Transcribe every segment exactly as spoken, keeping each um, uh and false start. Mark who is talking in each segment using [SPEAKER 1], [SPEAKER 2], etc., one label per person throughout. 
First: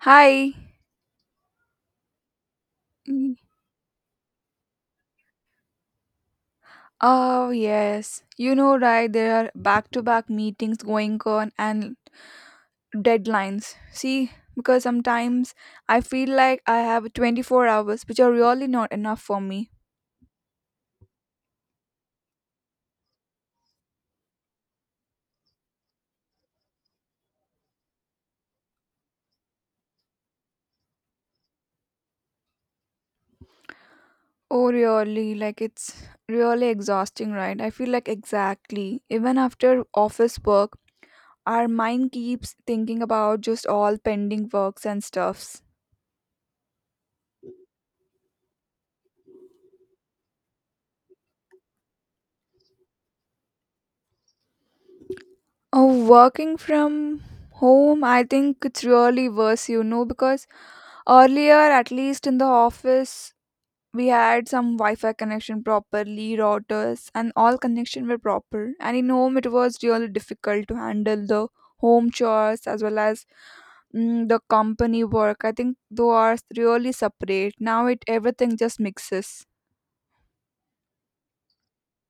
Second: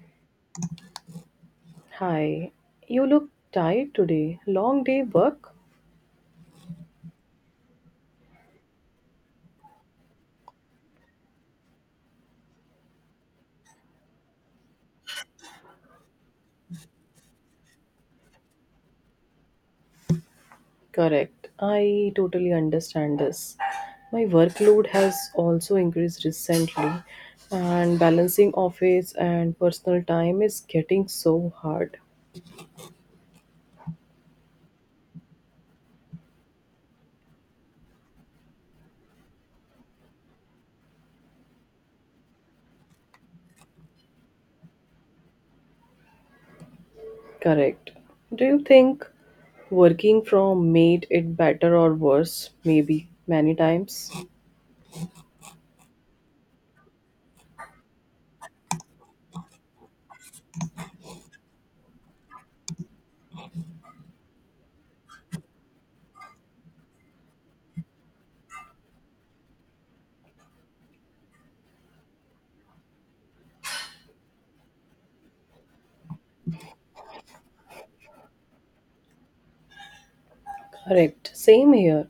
[SPEAKER 1] Hi.
[SPEAKER 2] Hi, you look
[SPEAKER 1] Mm.
[SPEAKER 2] tired today. Long day work?
[SPEAKER 1] Oh, yes. You know, right? There are back to back meetings going on and deadlines. See, because sometimes I feel like I have twenty-four hours, which are really not enough for me.
[SPEAKER 2] Correct. I totally understand this. My workload has also increased recently, and balancing office and personal time is getting so hard.
[SPEAKER 1] Oh, really? Like, it's really exhausting, right? I feel like exactly. Even after office work, our mind keeps thinking about just all pending works and stuffs.
[SPEAKER 2] Correct. Do you think working from made it better or worse? Maybe many times.
[SPEAKER 1] Oh, working from home, I think it's really worse, you know, because earlier, at least in the office, we had some Wi-Fi connection properly, routers, and all connection were proper. And in home, it was really difficult to handle the home chores as well as mm, the company work. I think those are really separate. Now it everything just mixes.
[SPEAKER 2] Correct. Same here.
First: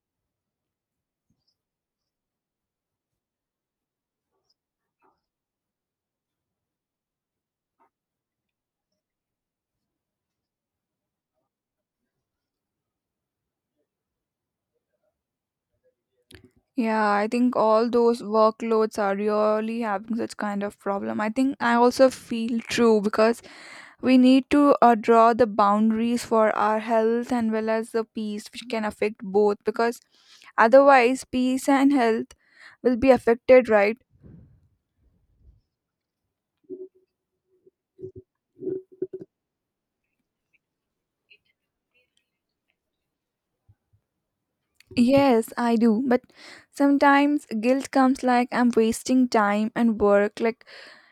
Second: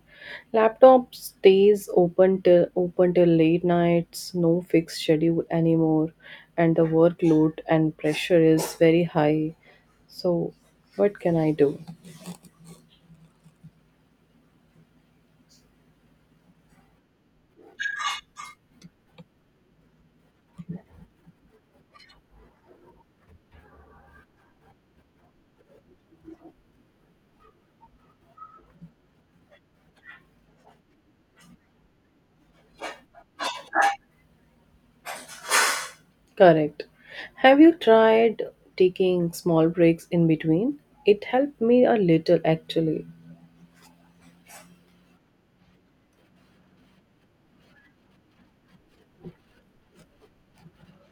[SPEAKER 2] Laptop stays open till open till late nights, no fixed schedule anymore, and the workload and pressure is very high. So what can I do?
[SPEAKER 1] Yeah, I think all those workloads are really having such kind of problem. I think I also feel true because we need to uh, draw the boundaries for our health and well as the peace, which can affect both. Because otherwise, peace and health will be affected, right?
[SPEAKER 2] Correct. Have you tried taking small breaks in between? It helped me a little actually.
[SPEAKER 1] Yes, I do. But sometimes guilt comes like I'm wasting time and work. Like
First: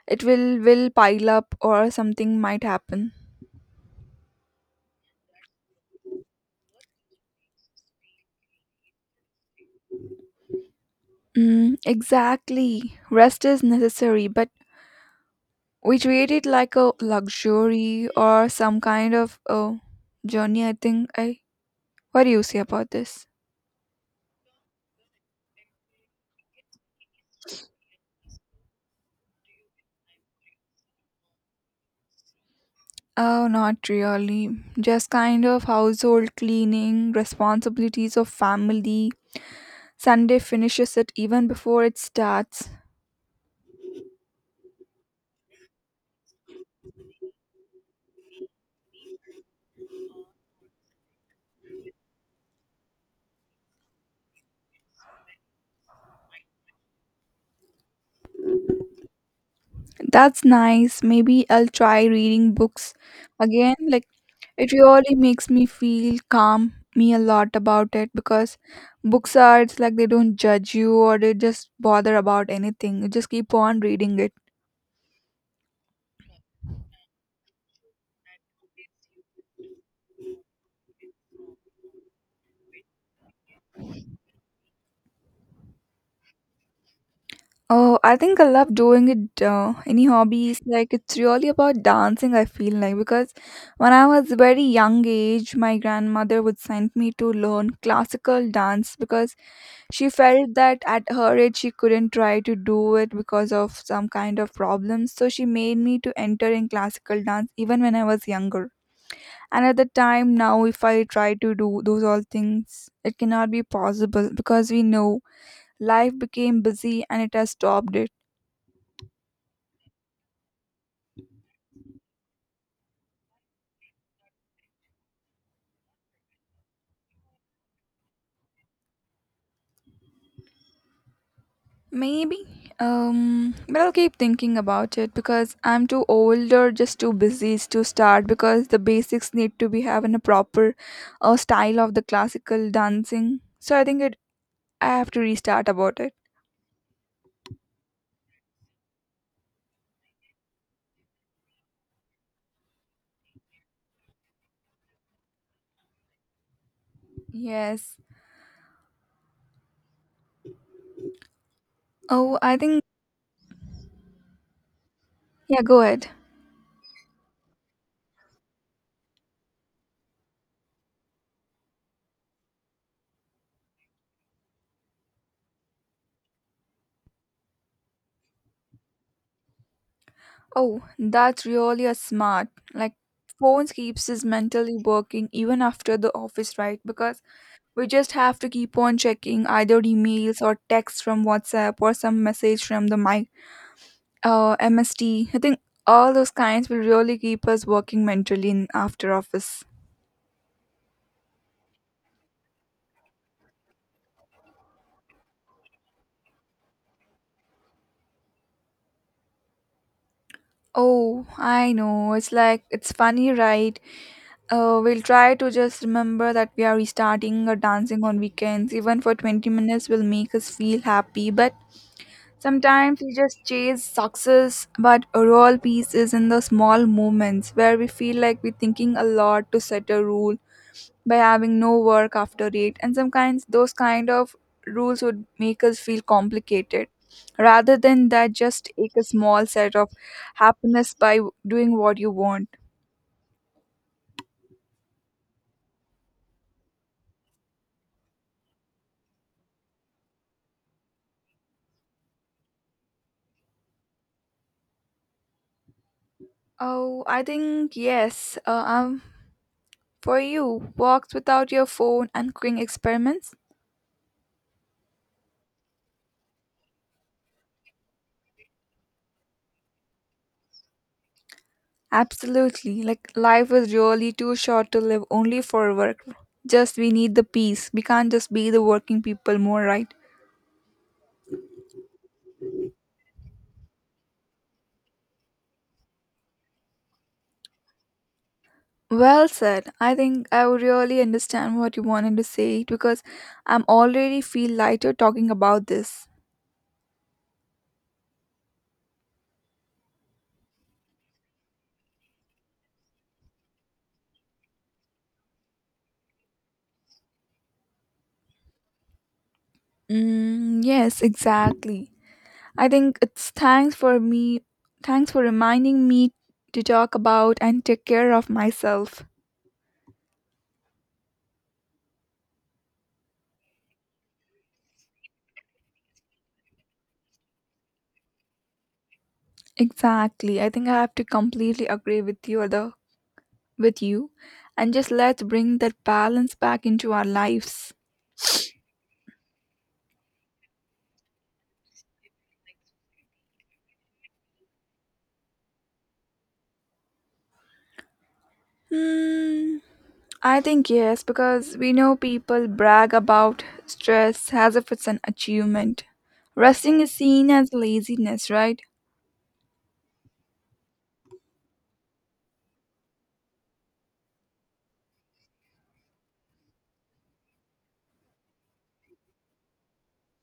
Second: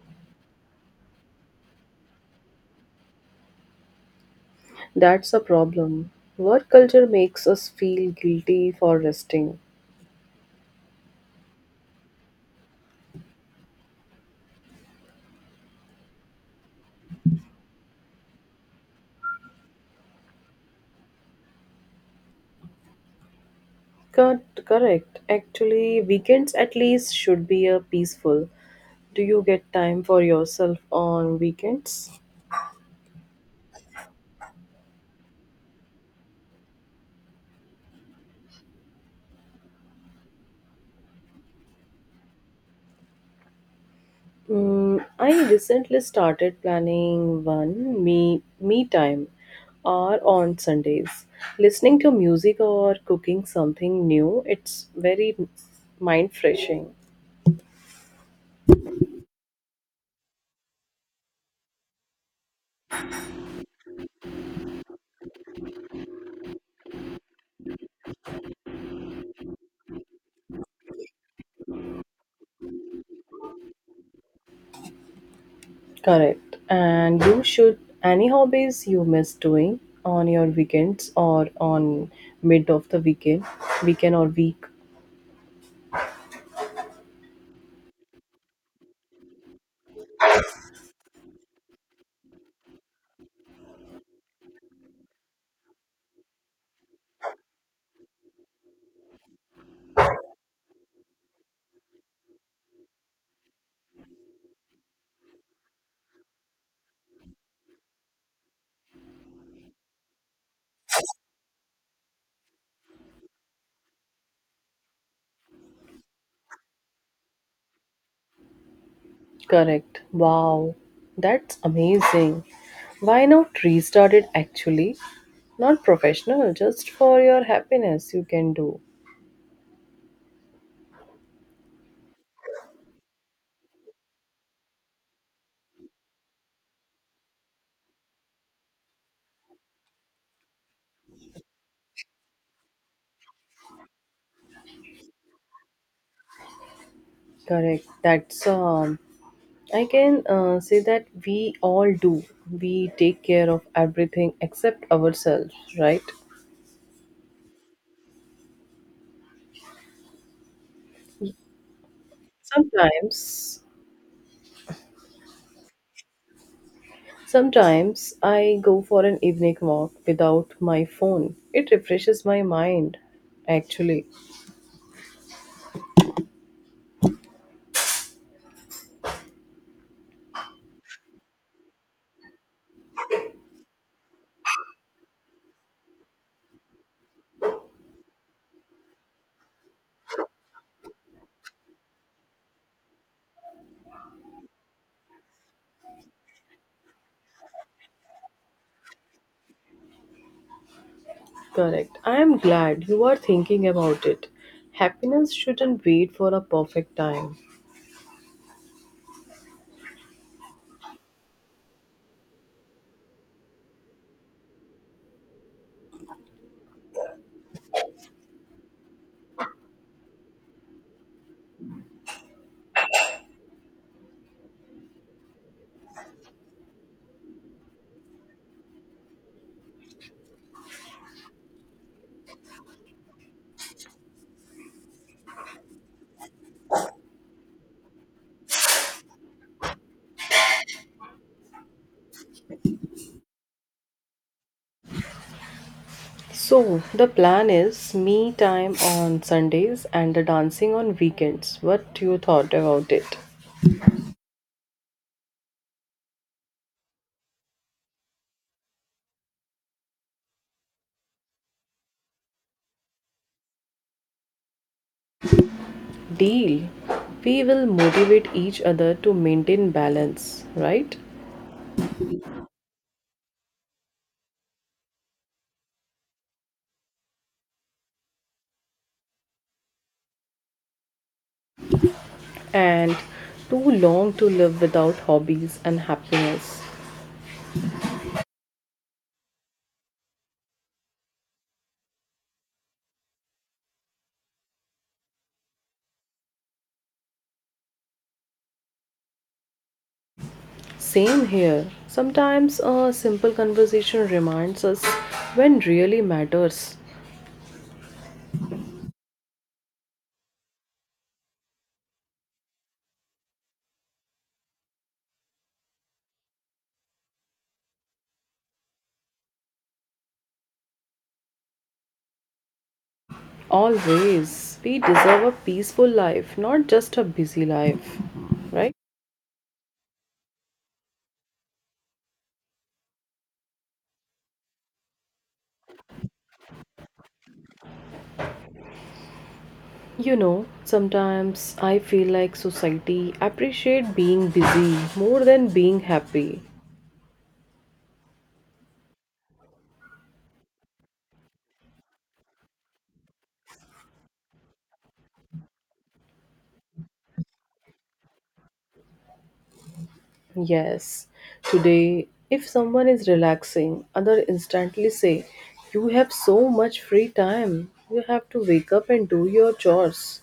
[SPEAKER 1] it will will pile up or something might happen.
[SPEAKER 2] That's a problem. Work culture makes us feel guilty for resting.
[SPEAKER 1] Mm, exactly. Rest is necessary, but we treat it like a luxury or some kind of a journey. I think i what do you say about this?
[SPEAKER 2] Cor- correct. Actually, weekends at least should be a peaceful. Do you get time for yourself on weekends?
[SPEAKER 1] Oh, not really, just kind of household cleaning responsibilities of family. Sunday finishes it even before it starts.
[SPEAKER 2] Mm, I recently started planning one me me time, or on Sundays, listening to music or cooking something new. It's very mind freshing.
[SPEAKER 1] That's nice. Maybe I'll try reading books again. Like, it really makes me feel calm me a lot about it because books are it's like they don't judge you or they just bother about anything. You just keep on reading it.
[SPEAKER 2] Correct. And you should any hobbies you miss doing on your weekends or on mid of the weekend, weekend or week.
[SPEAKER 1] Oh, I think I love doing it. Uh, any hobbies like it's really about dancing. I feel like because when I was very young age, my grandmother would send me to learn classical dance because she felt that at her age she couldn't try to do it because of some kind of problems. So she made me to enter in classical dance even when I was younger. And at the time now if I try to do those all things, it cannot be possible because we know life became busy and it has stopped it.
[SPEAKER 2] Correct. Wow, that's amazing. Why not restart it actually? Not professional, just for your happiness, you can do.
[SPEAKER 1] Maybe. Um but I'll keep thinking about it because I'm too old or just too busy to start because the basics need to be having a proper uh, style of the classical dancing. So I think it, I have to restart about it.
[SPEAKER 2] Correct. That's um, I can uh, say that we all do. We take care of everything except ourselves, right?
[SPEAKER 1] Yes. Oh, I think,
[SPEAKER 2] Sometimes,
[SPEAKER 1] yeah, go ahead.
[SPEAKER 2] sometimes I go for an evening walk without my phone. It refreshes my mind, actually.
[SPEAKER 1] Oh, that's really a smart. Like phones keeps us mentally working even after the office, right? Because we just have to keep on checking either emails or texts from WhatsApp or some message from the mic uh M S T. I think all those kinds will really keep us working mentally in after office.
[SPEAKER 2] Correct. I am glad you are thinking about it. Happiness shouldn't wait for a perfect time.
[SPEAKER 1] Oh, I know. It's like it's funny, right? Uh, we'll try to just remember that we are restarting or dancing on weekends. Even for twenty minutes will make us feel happy. But sometimes we just chase success, but a real peace is in the small moments where we feel like we're thinking a lot to set a rule by having no work after eight. And sometimes those kind of rules would make us feel complicated. Rather than that, just take a small set of happiness by doing what you want.
[SPEAKER 2] So, the plan is me time on Sundays and the dancing on weekends. What you thought about it?
[SPEAKER 1] Oh, I think yes. Uh, I'm for you, walks without your phone and cooking experiments?
[SPEAKER 2] Deal. We will motivate each other to maintain balance, right?
[SPEAKER 1] Absolutely. Like life is really too short to live only for work. Just we need the peace. We can't just be the working people more, right?
[SPEAKER 2] And too long to live without hobbies and happiness.
[SPEAKER 1] Well said. I think I would really understand what you wanted to say because I'm already feel lighter talking about this.
[SPEAKER 2] Same here. Sometimes a simple conversation reminds us when really matters.
[SPEAKER 1] Mm, yes, exactly. I think it's thanks for me. Thanks for reminding me to talk about and take care of myself.
[SPEAKER 2] Always. We deserve a peaceful life, not just a busy life, right?
[SPEAKER 1] Exactly. I think I have to completely agree with you other with you, and just let's bring that balance back into our lives.
[SPEAKER 2] You know, sometimes I feel like society appreciate being busy more than being happy.
[SPEAKER 1] Hmm, I think yes, because we know people brag about stress as if it's an achievement. Resting is seen as laziness, right?
[SPEAKER 2] Yes. Today, if someone is relaxing, other instantly say, "You have so much free time. You have to wake up and do your chores."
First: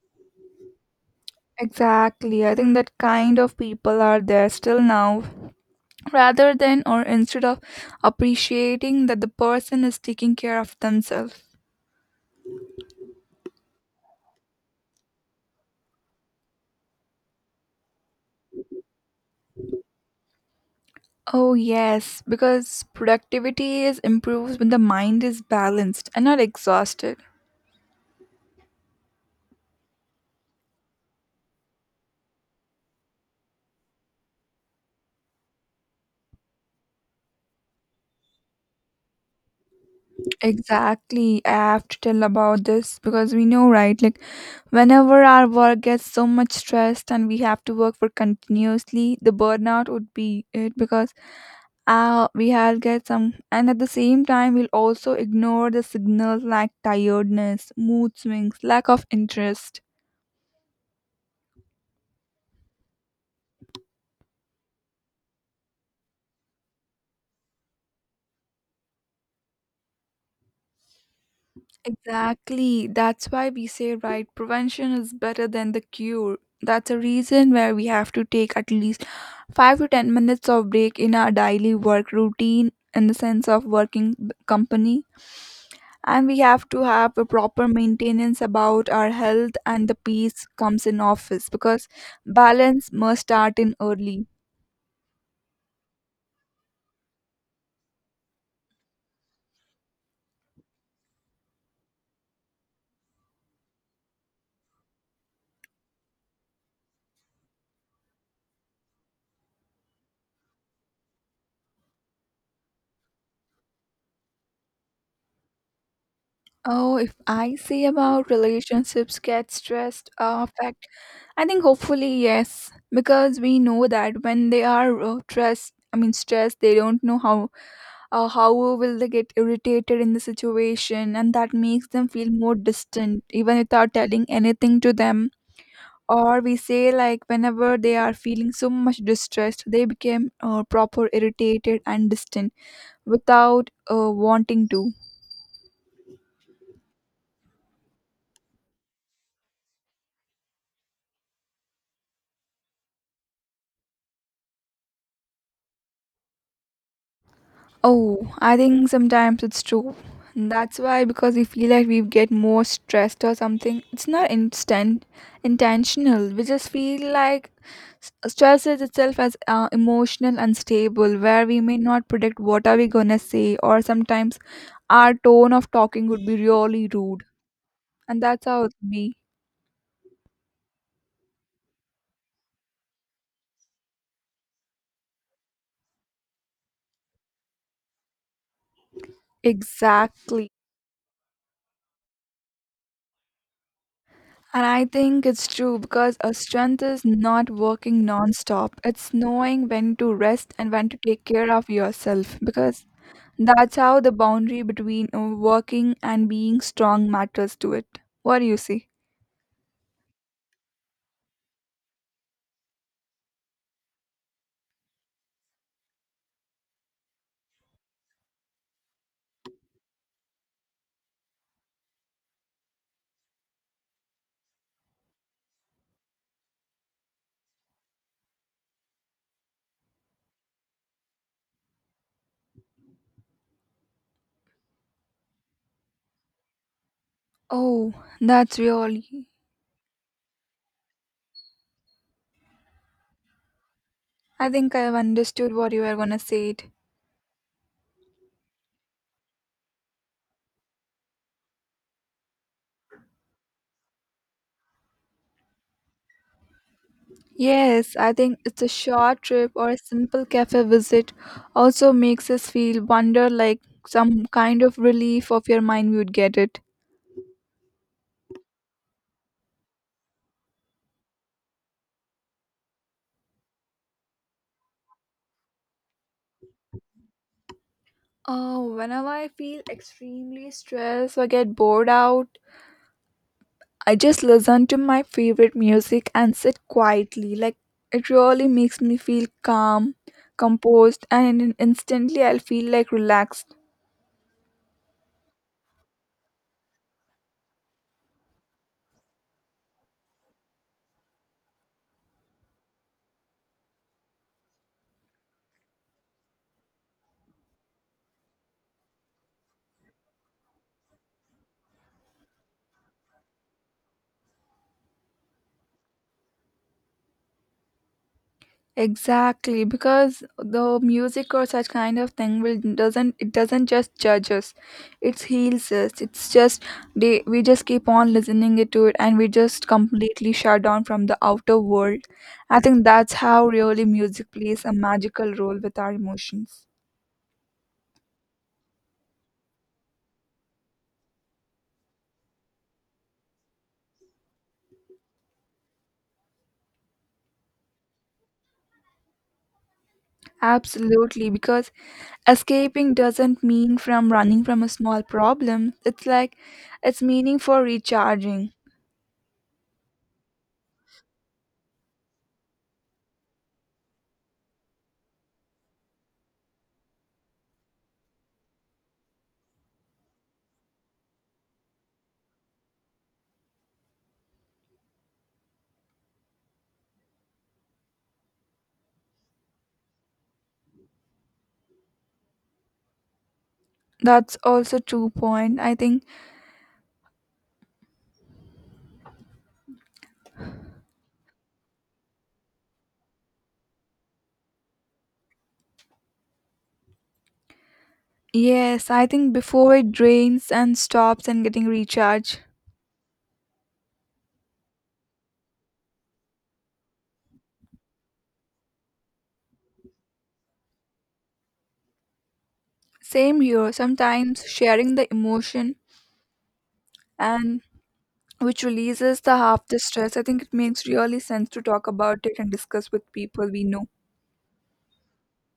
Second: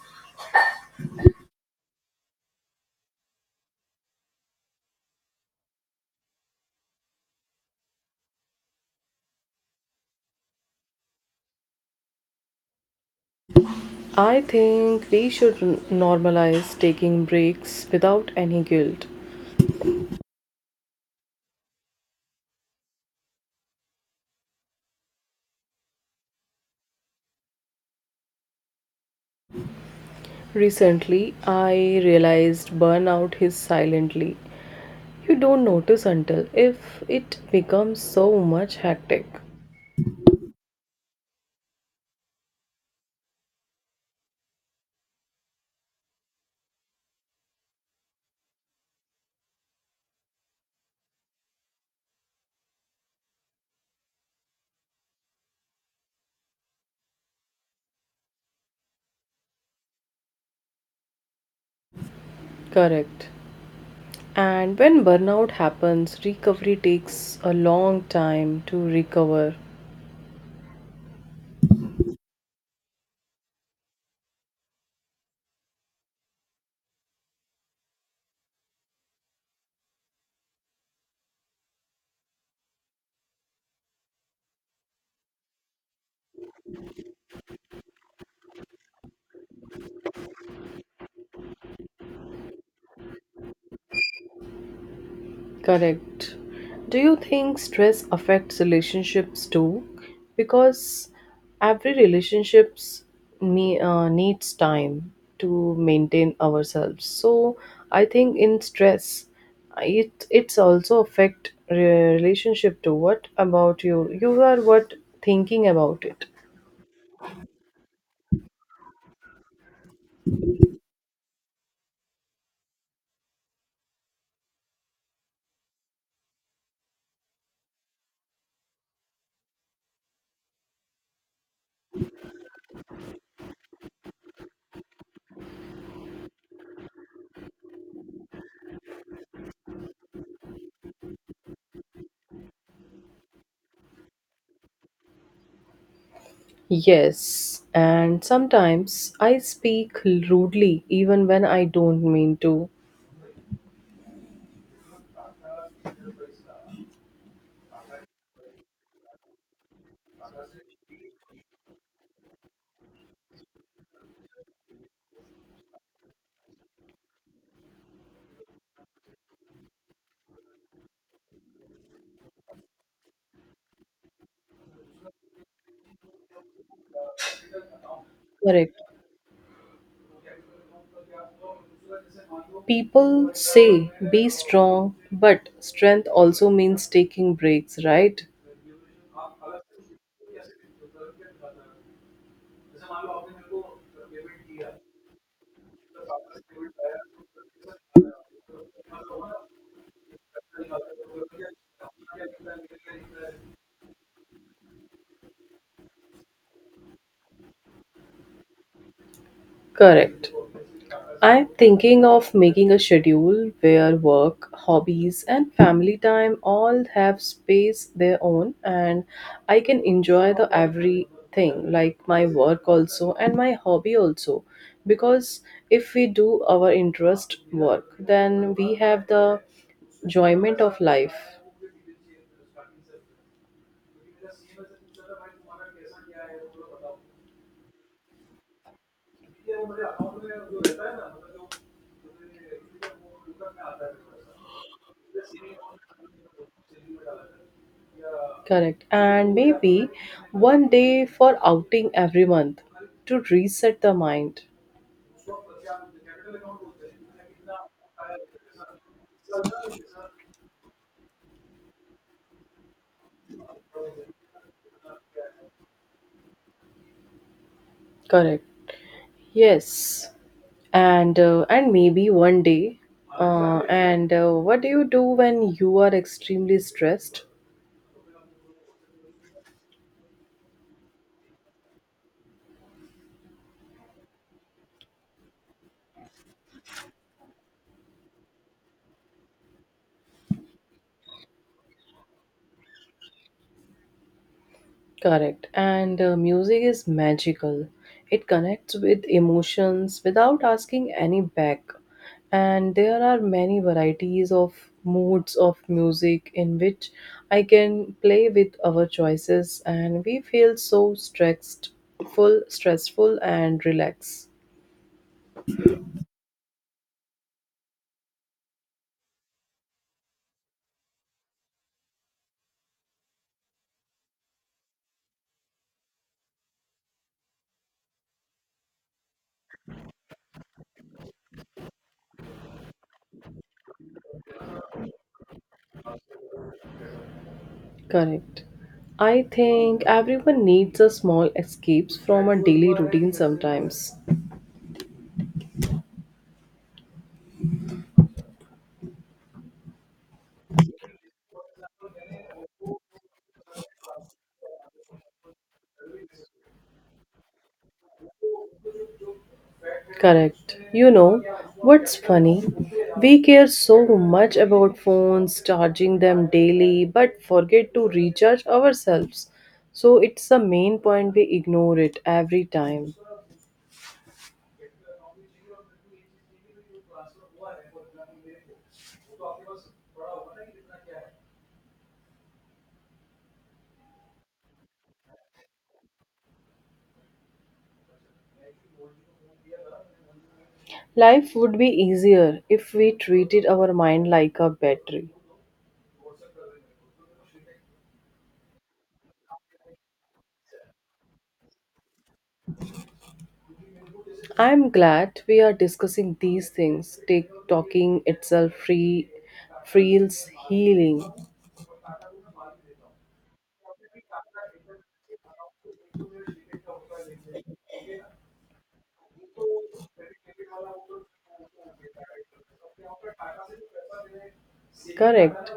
[SPEAKER 1] Exactly. I think that kind of people are there still now. Rather than or instead of appreciating that the person is taking care of themselves.
[SPEAKER 2] I think we should n- normalize taking breaks without any guilt.
[SPEAKER 1] Oh, yes, because productivity is improved when the mind is balanced and not exhausted.
[SPEAKER 2] Recently, I realized burnout hits silently. You don't notice until if it becomes so much hectic.
[SPEAKER 1] Exactly. I have to tell about this because we know, right? Like, whenever our work gets so much stressed and we have to work for continuously, the burnout would be it because uh, we have get some, and at the same time, we'll also ignore the signals like tiredness, mood swings, lack of interest.
[SPEAKER 2] Correct. And when burnout happens, recovery takes a long time to recover.
[SPEAKER 1] Exactly. That's why we say, right, prevention is better than the cure. That's a reason where we have to take at least five to ten minutes of break in our daily work routine in the sense of working b- company. And we have to have a proper maintenance about our health and the peace comes in office because balance must start in early.
[SPEAKER 2] Correct. Do you think stress affects relationships too? Because every relationships me uh, needs time to maintain ourselves. So I think in stress, it it's also affect re- relationship too. What about you? You are what thinking about it?
[SPEAKER 1] Oh, if I say about relationships get stressed uh, affect, I think hopefully yes, because we know that when they are uh, stressed, I mean stressed, they don't know how uh, how will they get irritated in the situation, and that makes them feel more distant, even without telling anything to them. Or we say like whenever they are feeling so much distressed, they became uh, proper irritated and distant without uh, wanting to.
[SPEAKER 2] Yes, and sometimes I speak rudely even when I don't mean to.
[SPEAKER 1] Oh, I think sometimes it's true. And that's why because we feel like we get more stressed or something. It's not instant intentional. We just feel like s- stress is itself as uh, emotional unstable, where we may not predict what are we gonna say, or sometimes our tone of talking would be really rude, and that's how it
[SPEAKER 2] Correct.
[SPEAKER 1] be.
[SPEAKER 2] People say be strong, but strength also means taking breaks, right?
[SPEAKER 1] Exactly. And I think it's true because a strength is not working non-stop. It's knowing when to rest and when to take care of yourself because that's how the boundary between uh, working and being strong matters to it. What do you see?
[SPEAKER 2] Correct. I'm thinking of making a schedule where work, hobbies, and family time all have space their own, and I can enjoy the everything, like my work also and my hobby also. Because if we do our interest work, then we have the enjoyment of life.
[SPEAKER 1] Oh, that's really. I think I have understood what you were gonna say. It.
[SPEAKER 2] Correct. And maybe one day for outing every month to reset the mind.
[SPEAKER 1] Yes, I think it's a short trip or a simple cafe visit also makes us feel wonder like some kind of relief of your mind we would get it.
[SPEAKER 2] Correct. Yes. And uh, and maybe one day. Uh, and uh, what do you do when you are extremely stressed?
[SPEAKER 1] Oh, whenever I feel extremely stressed or get bored out, I just listen to my favorite music and sit quietly. Like it really makes me feel calm, composed, and in- instantly I'll feel like relaxed.
[SPEAKER 2] Correct. And uh, music is magical. It connects with emotions without asking any back. And there are many varieties of moods of music in which I can play with our choices and we feel so stressed, full, stressful and relaxed.
[SPEAKER 1] Exactly, because the music or such kind of thing will doesn't it doesn't just judge us, it heals us. It's just they, we just keep on listening it to it, and we just completely shut down from the outer world. I think that's how really music plays a magical role with our emotions.
[SPEAKER 2] Correct. I think everyone needs a small escapes from a daily routine sometimes.
[SPEAKER 1] Absolutely, because escaping doesn't mean from running from a small problem. It's like it's meaning for recharging.
[SPEAKER 2] Correct. You know, what's funny? We care so much about phones, charging them daily, but forget to recharge ourselves. So it's the main point we ignore it every time.
[SPEAKER 1] That's also true point. I think
[SPEAKER 2] Life would be easier if we treated our mind like a battery.
[SPEAKER 1] yes, I think before it drains and stops and getting recharged.
[SPEAKER 2] I'm glad we are discussing these things. Take talking itself free feels healing.
[SPEAKER 1] Same here, sometimes sharing the emotion and which releases the half the stress. I think it makes really sense to talk about it and discuss with people we know.
[SPEAKER 2] Correct.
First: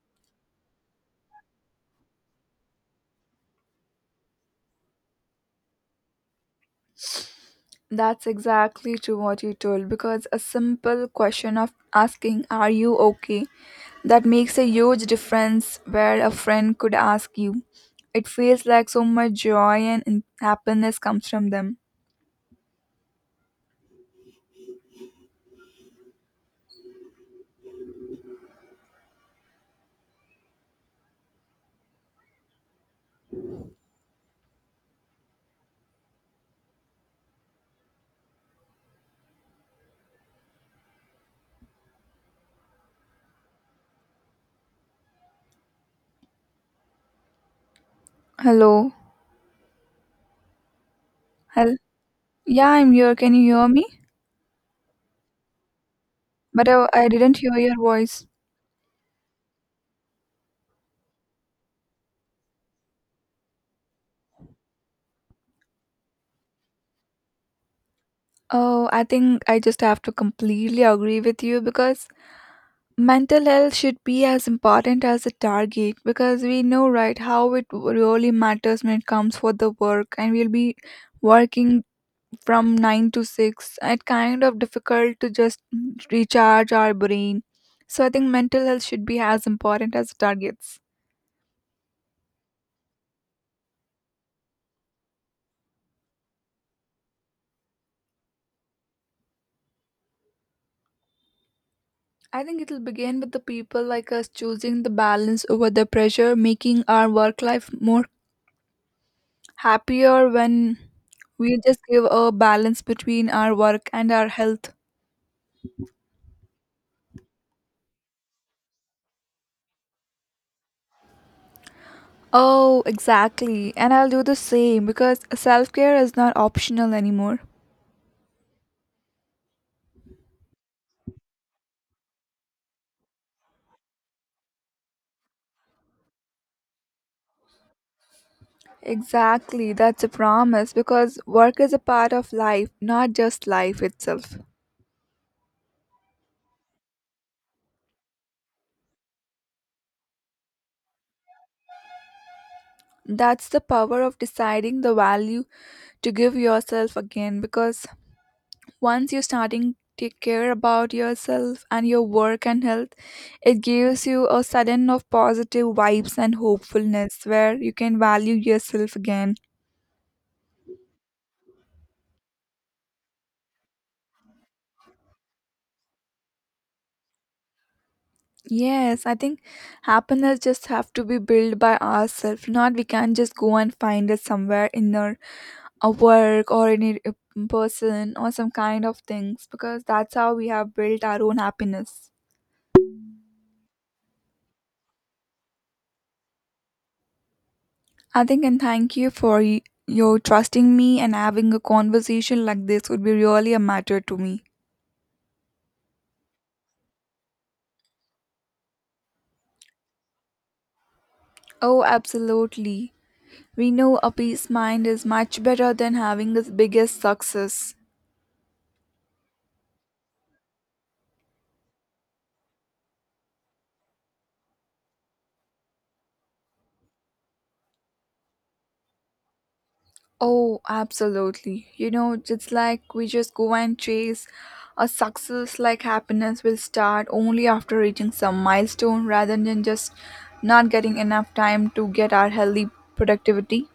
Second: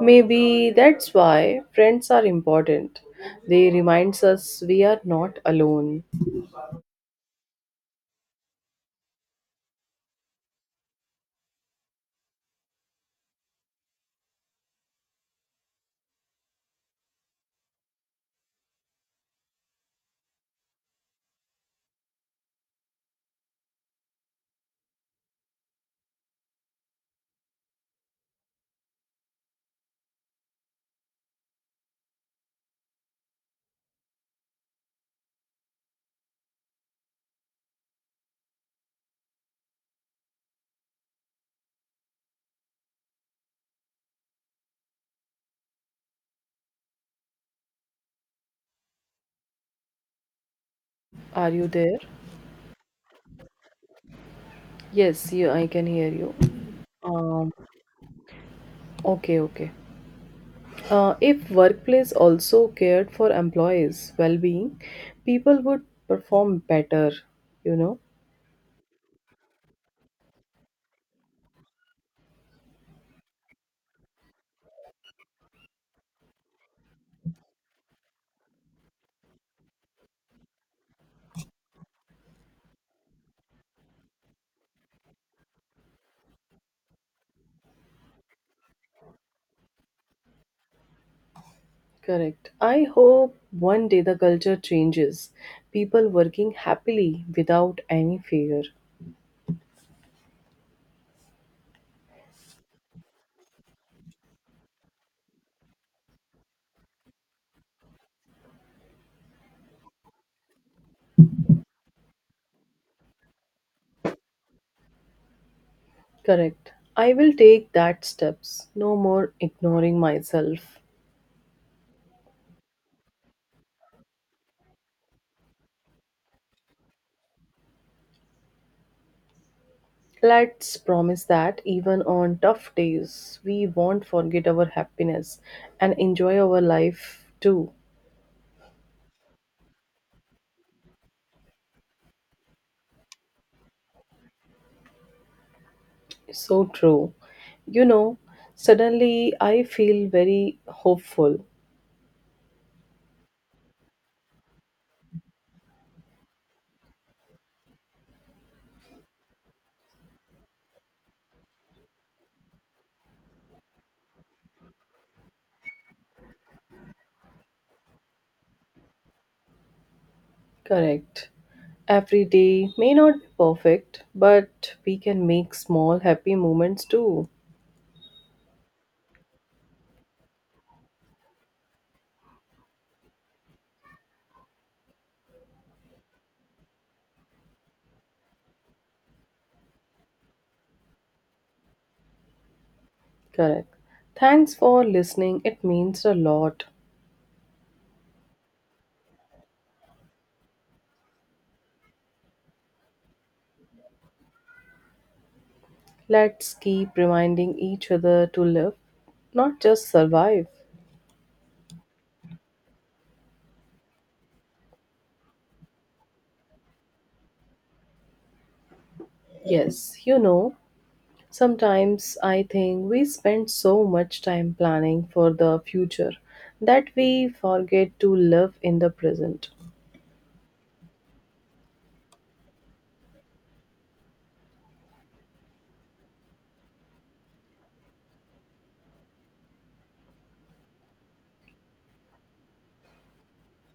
[SPEAKER 2] Maybe that's why friends are important. They reminds us we are not alone.
[SPEAKER 1] That's exactly true what you told because a simple question of asking, "Are you okay?" that makes a huge difference where a friend could ask you. It feels like so much joy and in- happiness comes from them. Hello.
[SPEAKER 2] Are you
[SPEAKER 1] Hello.
[SPEAKER 2] there?
[SPEAKER 1] Yeah, I'm here. Can you hear me?
[SPEAKER 2] Yes, you, I can hear you.
[SPEAKER 1] But I, I didn't hear
[SPEAKER 2] Um,
[SPEAKER 1] your voice.
[SPEAKER 2] okay, okay. Uh, if workplace also cared for employees' well-being, people would perform better, you know.
[SPEAKER 1] Oh, I think I just have to completely agree with you because mental health should be as important as the target because we know, right, how it really matters when it comes for the work and we'll be working from nine to six. It's kind of difficult to just recharge our brain. So I think mental health should be as important as the targets.
[SPEAKER 2] Correct. I hope one day the culture changes. People working happily without any fear.
[SPEAKER 1] I think it'll begin with the people like us choosing the balance over the pressure, making our work life more happier when we just give a balance between our work and our health.
[SPEAKER 2] Correct. I will take that steps. No more ignoring myself.
[SPEAKER 1] Oh, exactly. And I'll do the same because self care is not optional anymore.
[SPEAKER 2] Let's promise that even on tough days, we won't forget our happiness and enjoy our life too.
[SPEAKER 1] Exactly. That's a promise because work is a part of life, not just life itself.
[SPEAKER 2] So true. You know, suddenly I feel very hopeful.
[SPEAKER 1] That's the power of deciding the value to give yourself again because once you are starting to care about yourself and your work and health, it gives you a sudden of positive vibes and hopefulness where you can value yourself again.
[SPEAKER 2] Correct. Every day may not be perfect, but we can make small happy moments too.
[SPEAKER 1] Yes, I think happiness just have to be built by ourselves. Not we can not just go and find it somewhere in our, a work or in a a person or some kind of things because that's how we have built our own happiness.
[SPEAKER 2] Correct. Thanks for listening. It means a lot.
[SPEAKER 1] I think and thank you for y- your trusting me, and having a conversation like this would be really a matter to me.
[SPEAKER 2] Let's keep reminding each other to live, not just survive.
[SPEAKER 1] Oh, absolutely. We know a peace mind is much better than having its biggest success.
[SPEAKER 2] Yes, you know, sometimes I think we spend so much time planning for the future that we forget to live in the present.
[SPEAKER 1] Oh, absolutely. You know, it's like we just go and chase a success like happiness will start only after reaching some milestone rather than just not getting enough time to get our healthy productivity.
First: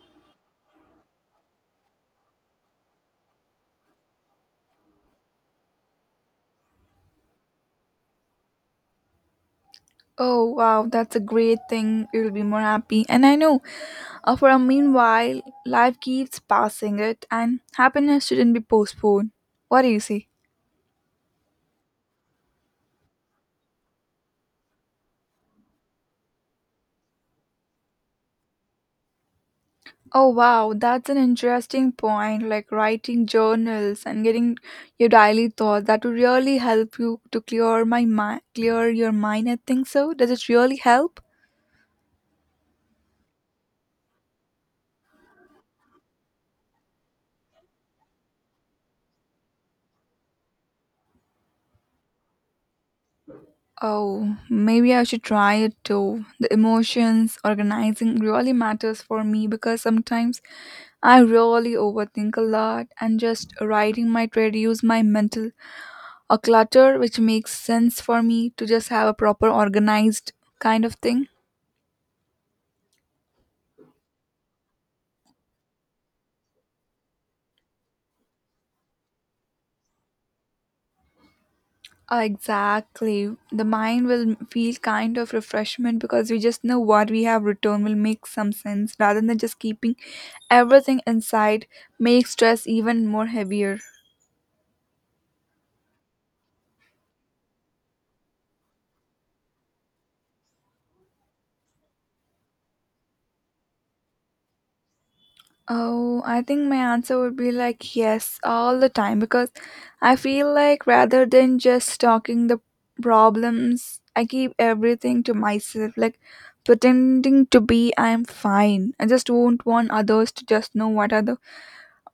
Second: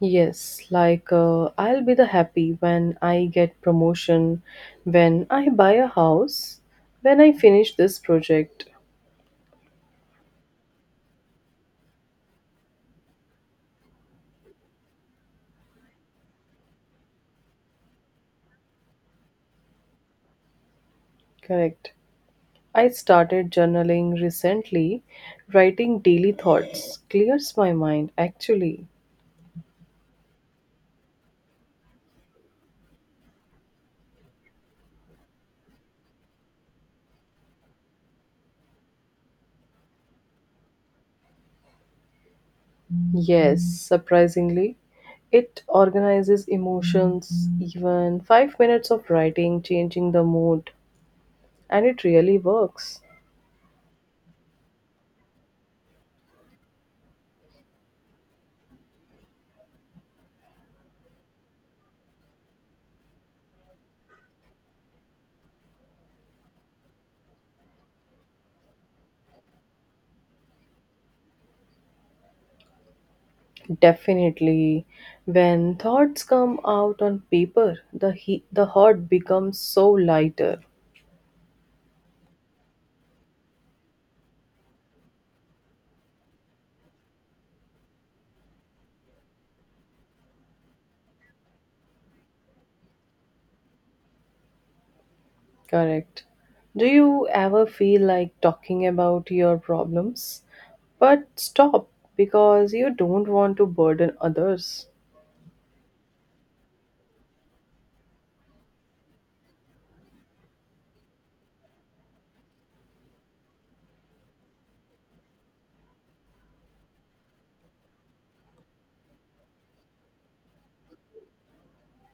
[SPEAKER 2] Yes, like uh, I'll be the happy when I get promotion, when I buy a house, when I finish this project.
[SPEAKER 1] Oh wow, that's a great thing. You'll be more happy. And I know Uh, for a meanwhile, life keeps passing it, and happiness shouldn't be postponed. What do you say?
[SPEAKER 2] Correct. I started journaling recently. Writing daily thoughts clears my mind, actually.
[SPEAKER 1] Oh wow, that's an interesting point. Like writing journals and getting your daily thoughts that would really help you to clear my mind, clear your mind. I think so. Does it really help?
[SPEAKER 2] Yes, surprisingly, it organizes emotions. Even five minutes of writing, changing the mood, and it really works.
[SPEAKER 1] Oh, maybe I should try it too. The emotions organizing really matters for me because sometimes I really overthink a lot, and just writing might reduce my mental a clutter, which makes sense for me to just have a proper organized kind of thing.
[SPEAKER 2] Definitely. When thoughts come out on paper, the, he- the heart becomes so lighter.
[SPEAKER 1] Uh, exactly, the mind will feel kind of refreshment because we just know what we have returned will make some sense rather than just keeping everything inside, make stress even more heavier.
[SPEAKER 2] Correct. Do you ever feel like talking about your problems, but stop because you don't want to burden others?
[SPEAKER 1] Oh, I think my answer would be like yes, all the time because I feel like rather than just talking the problems, I keep everything to myself, like pretending to be I'm fine. I just don't want others to just know what are the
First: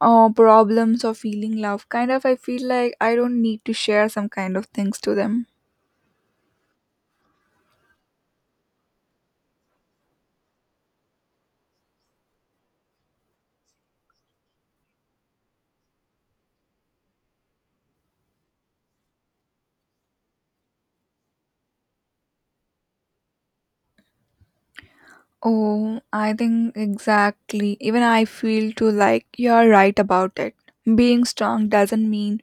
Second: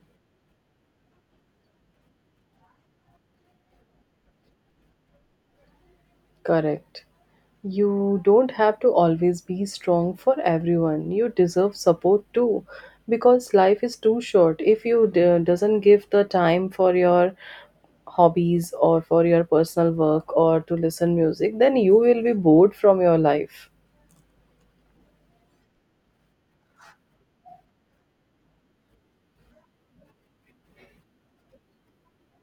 [SPEAKER 1] uh, problems or feeling love. Kind of, I feel like I don't need to share some kind of things to them.
[SPEAKER 2] Correct. You don't have to always be strong for everyone. You deserve support too because life is too short. If you d- doesn't give the time for your hobbies or for your personal work or to listen music, then you will be bored from your life.
[SPEAKER 1] Oh, I think exactly. Even I feel too like you're right about it. Being strong doesn't mean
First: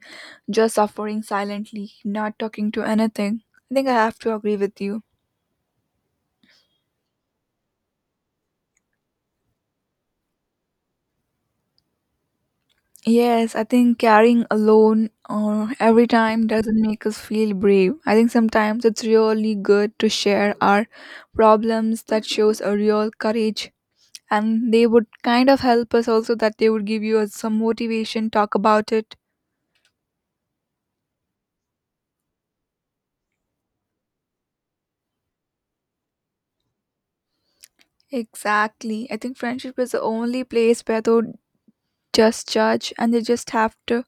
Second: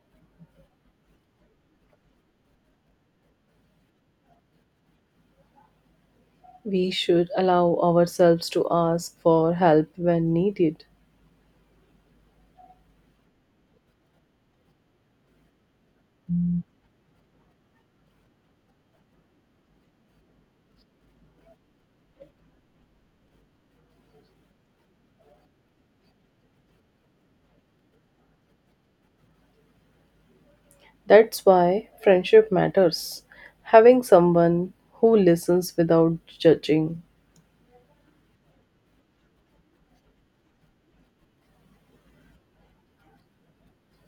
[SPEAKER 1] just suffering silently, not talking to anything. I think I have to agree with you.
[SPEAKER 2] We should allow ourselves to ask for help when needed.
[SPEAKER 1] Yes, I think carrying alone or every time doesn't make us feel brave. I think sometimes it's really good to share our problems, that shows a real courage, and they would kind of help us also, that they would give you some motivation talk about it.
[SPEAKER 2] That's why friendship matters. Having someone who listens without judging.
[SPEAKER 1] Exactly. I think friendship is the only place where though just judge and they just have to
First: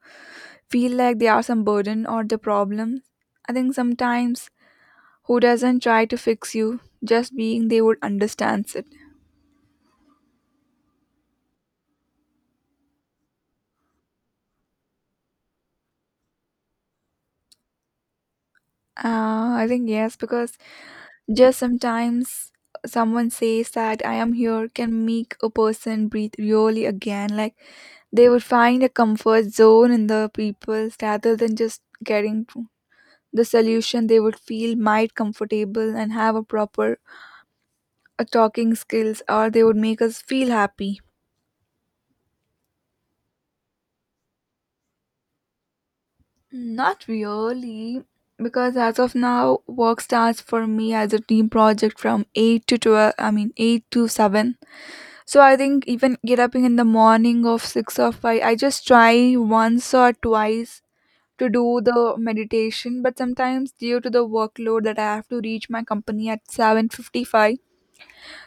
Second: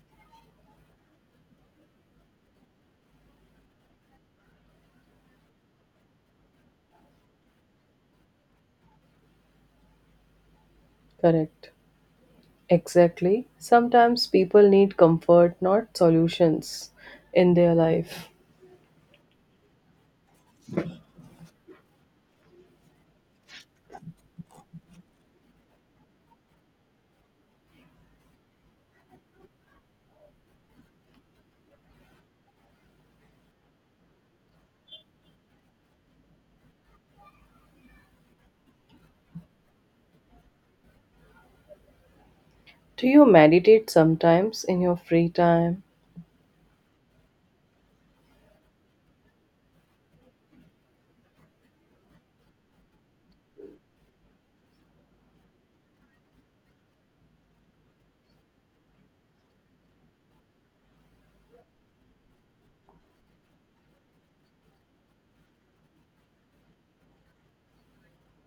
[SPEAKER 1] feel like they are some burden or the problem. I think sometimes who doesn't try to fix you, just being, they would understands it.
[SPEAKER 2] Correct. Exactly. Sometimes people need comfort, not solutions, in their life.
[SPEAKER 1] Uh, I think yes, because just sometimes someone says that I am here can make a person breathe really again. Like, they would find a comfort zone in the people rather than just getting to the solution, they would feel might comfortable and have a proper uh, talking skills, or they would make us feel happy.
[SPEAKER 2] Do you meditate sometimes in your free time?
[SPEAKER 1] Not really. Because as of now, work starts for me as a team project from eight to twelve, I mean eight to seven. So I think even get up in the morning of six or five, I just try once or twice to do the meditation, but sometimes due to the workload that I have to reach my company at seven fifty-five,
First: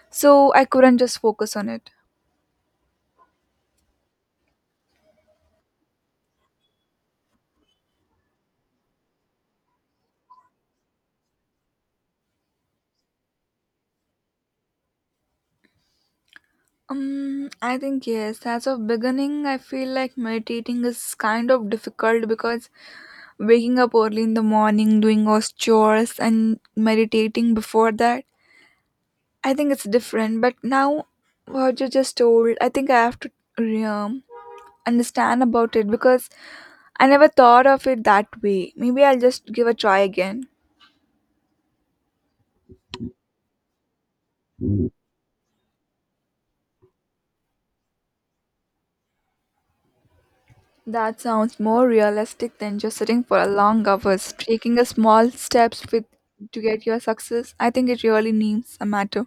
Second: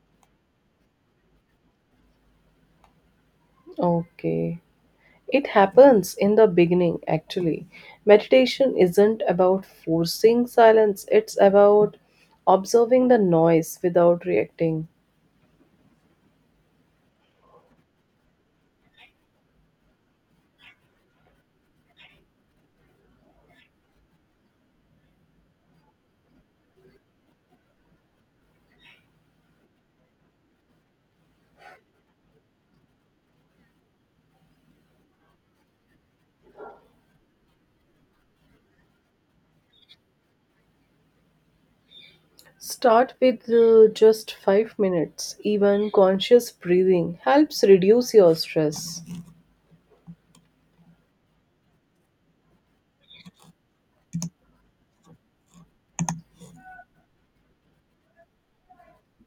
[SPEAKER 1] so I couldn't just focus on it.
[SPEAKER 2] Okay. It happens in the beginning, actually. Meditation isn't about forcing silence, it's about observing the noise without reacting.
[SPEAKER 1] Um, I think yes. As of beginning, I feel like meditating is kind of difficult because waking up early in the morning, doing those chores, and meditating before that, I think it's different. But now, what you just told, I think I have to um, understand about it because I never thought of it that way. Maybe I'll just give a try again.
[SPEAKER 2] Start with uh, just five minutes. Even conscious breathing helps reduce your stress.
[SPEAKER 1] That sounds more realistic than just sitting for a long hours. Taking a small steps with to get your success, I think it really needs a matter.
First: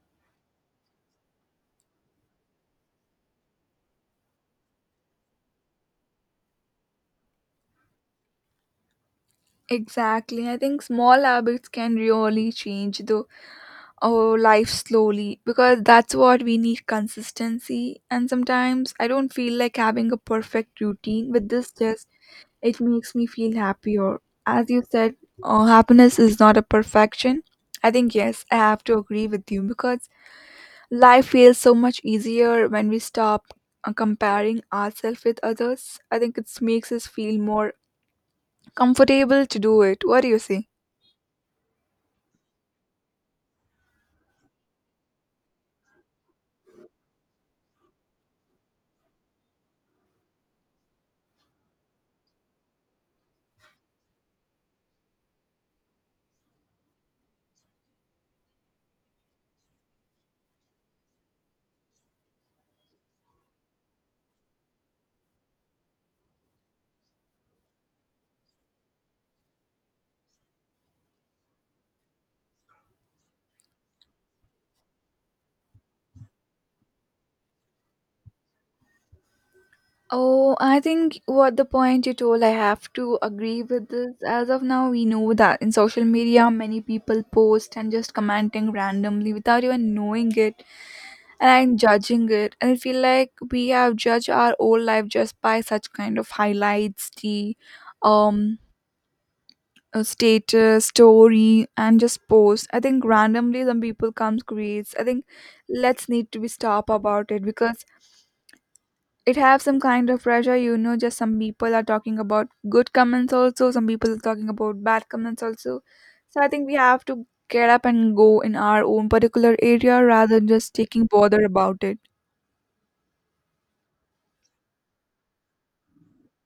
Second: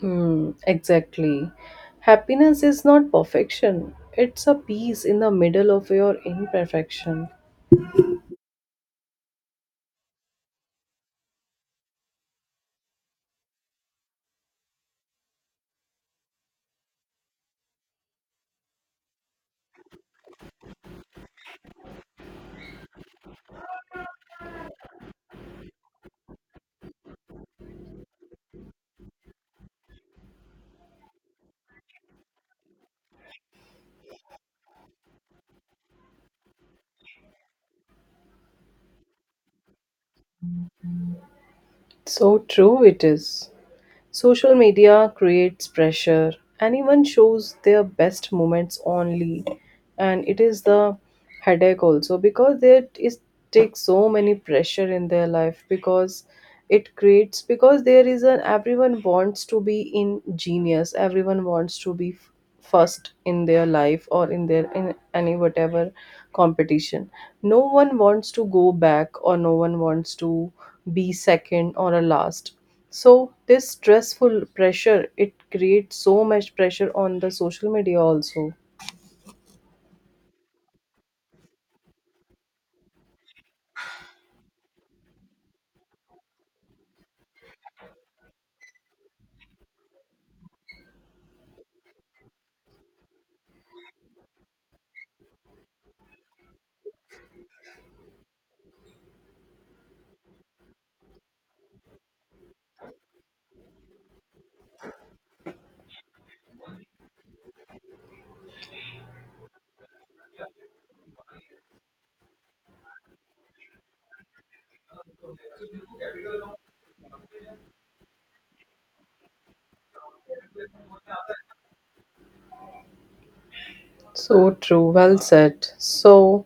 [SPEAKER 2] Hmm, exactly. Happiness is not perfection, it's a peace in the middle of your imperfection.
[SPEAKER 1] Exactly. I think small habits can really change the our life slowly because that's what we need consistency. And sometimes I don't feel like having a perfect routine with this just, it makes me feel happier. As you said, uh, happiness is not a perfection. I think yes, I have to agree with you because life feels so much easier when we stop uh, comparing ourselves with others. I think it makes us feel more comfortable to do it. What do you say?
[SPEAKER 2] So true it is. Social media creates pressure. Anyone shows their best moments only, and it is the headache also because there is takes so many pressure in their life because it creates because there is an everyone wants to be in genius, everyone wants to be f- first in their life or in their in any whatever competition. No one wants to go back or no one wants to be second or a last. So this stressful pressure, it creates so much pressure on the social media also.
[SPEAKER 1] Oh, I think what the point you told, I have to agree with this. As of now, we know that in social media, many people post and just commenting randomly without even knowing it and judging it. And I feel like we have judged our whole life just by such kind of highlights, the um a status story and just post, I think randomly some people comes creates, I think let's need to be stop about it because it have some kind of pressure, you know, just some people are talking about good comments also, some people are talking about bad comments also. So I think we have to get up and go in our own particular area rather than just taking bother about it.
[SPEAKER 2] So true, well said. So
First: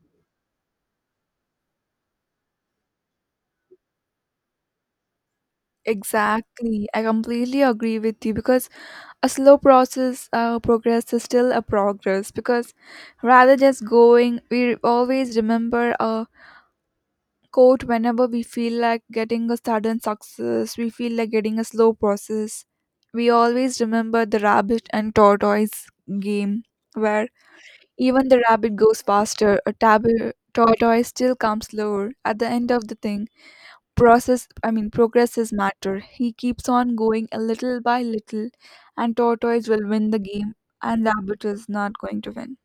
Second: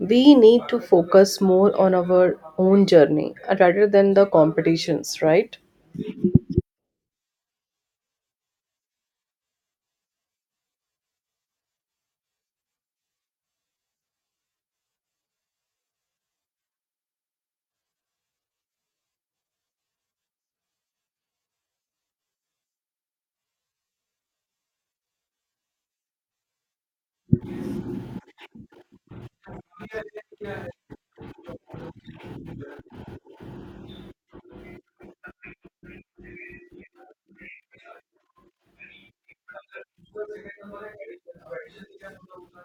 [SPEAKER 2] we need to focus more on our own journey, uh, rather than the competitions, right?
[SPEAKER 1] Exactly, I completely agree with you because a slow process, uh, progress is still a progress because rather just going, we always remember a quote. Whenever we feel like getting a sudden success, we feel like getting a slow process, we always remember the rabbit and tortoise game, where even the rabbit goes faster a tab- tortoise still comes slower at the end of the thing process, I mean progress is matter. He keeps on going a little by little, and tortoise will win the game, and rabbit is not going to win.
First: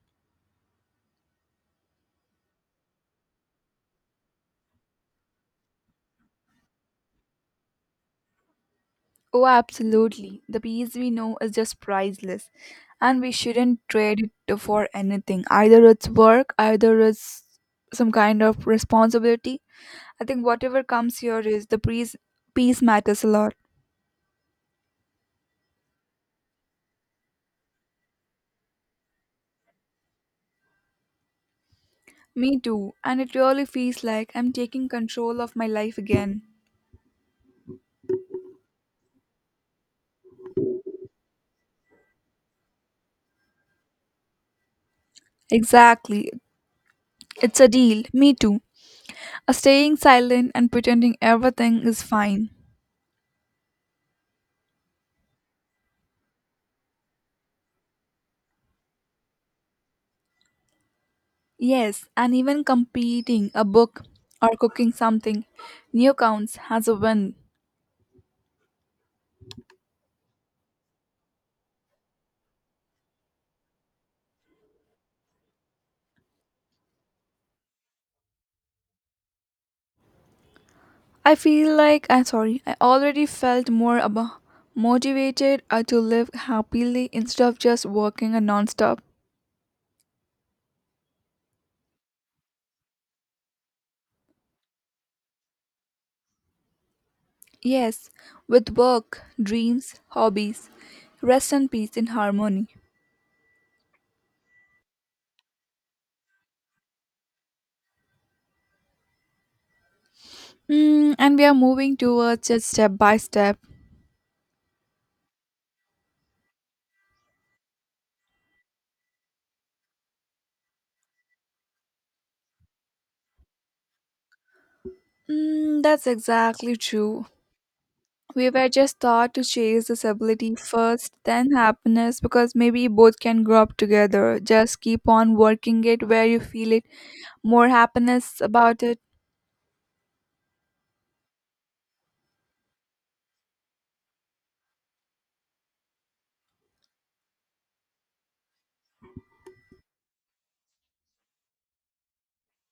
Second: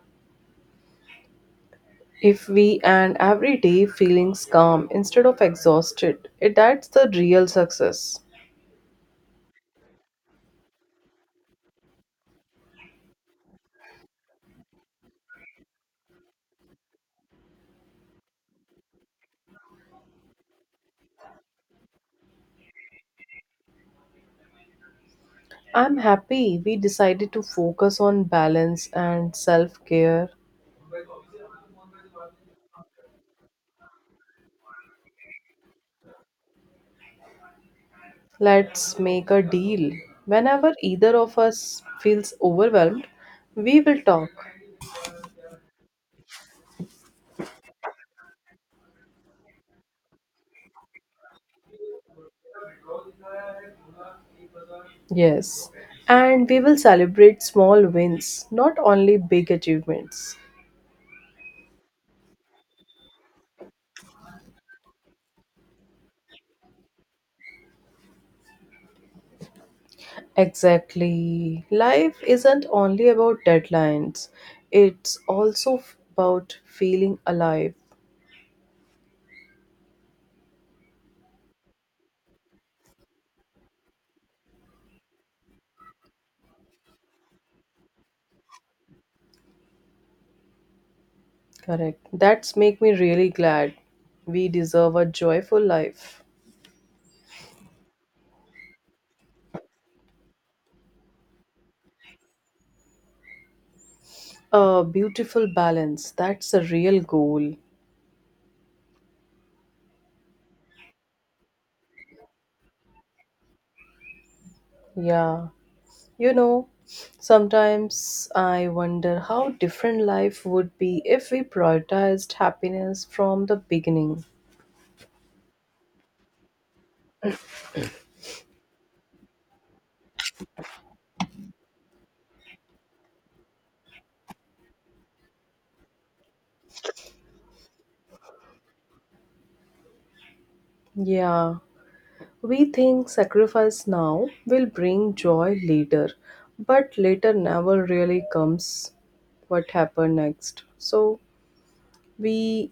[SPEAKER 2] If we and every day feelings calm instead of exhausted, it that's the real success.
[SPEAKER 1] Oh, absolutely, the peace we know is just priceless, and we shouldn't trade it for anything, either it's work, either it's some kind of responsibility. I think whatever comes here is the peace, peace matters a lot.
[SPEAKER 2] I'm happy we decided to focus on balance and self care.
[SPEAKER 1] Me too, and it really feels like I'm taking control of my life again.
[SPEAKER 2] Let's make a deal. Whenever either of us feels overwhelmed, we will talk.
[SPEAKER 1] Exactly, it's a deal, me too. Staying silent and pretending everything is fine.
[SPEAKER 2] Yes, and we will celebrate small wins, not only big achievements.
[SPEAKER 1] Yes, and even completing a book or cooking something new counts as a win.
[SPEAKER 2] Exactly. Life isn't only about deadlines. It's also f- about feeling alive.
[SPEAKER 1] I feel like I'm sorry, I already felt more abo- motivated uh, to live happily instead of just working a non-stop.
[SPEAKER 2] Correct. That's make me really glad. We deserve a joyful life.
[SPEAKER 1] Yes, with work, dreams, hobbies, rest and peace in harmony.
[SPEAKER 2] A beautiful balance. That's a real goal.
[SPEAKER 1] Mm, and we are moving towards it step by step.
[SPEAKER 2] Yeah. You know, sometimes I wonder how different life would be if we prioritized happiness from the beginning.
[SPEAKER 1] Mm, that's exactly true. We were just taught to chase disability first, then happiness, because maybe both can grow up together. Just keep on working it where you feel it, more happiness about it.
[SPEAKER 2] Yeah, we think sacrifice now will bring joy later, but later never really comes what happened next. So we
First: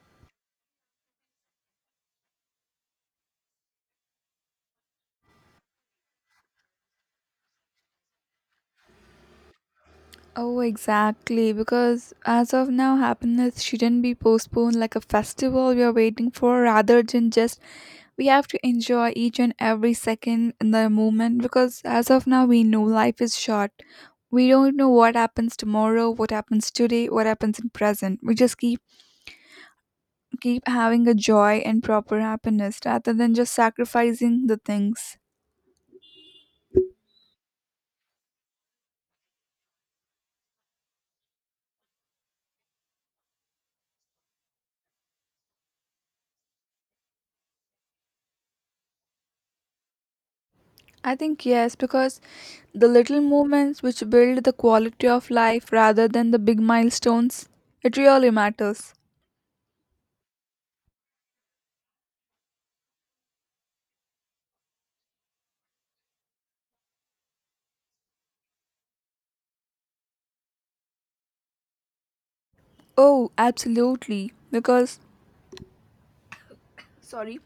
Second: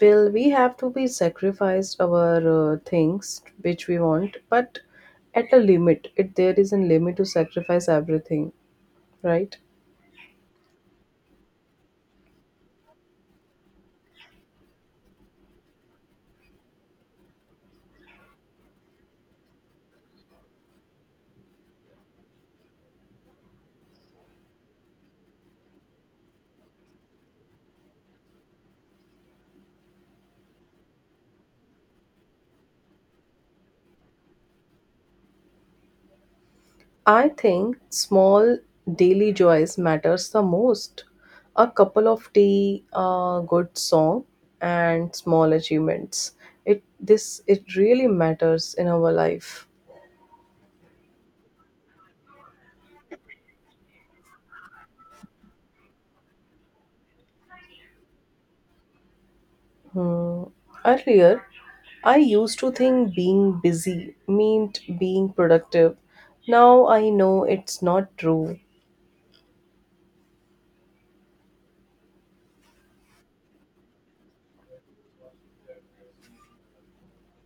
[SPEAKER 2] will we have to be sacrificed our uh, things which we want, but at a limit. It there is a limit to sacrifice everything, right?
[SPEAKER 1] Oh, exactly. Because as of now, happiness shouldn't be postponed like a festival we are waiting for, rather than just we have to enjoy each and every second in the moment. Because as of now, we know life is short. We don't know what happens tomorrow, what happens today, what happens in present. We just keep keep having a joy and proper happiness rather than just sacrificing the things.
[SPEAKER 2] I think small daily joys matters the most. A couple of tea, a good song, and small achievements. It this it really matters in our life.
[SPEAKER 1] I think yes, because the little moments which build the quality of life rather than the big milestones, it really matters.
[SPEAKER 2] Hmm. Earlier, I used to think being busy meant being productive. Now I know it's not true.
[SPEAKER 1] Oh, absolutely. Because, sorry,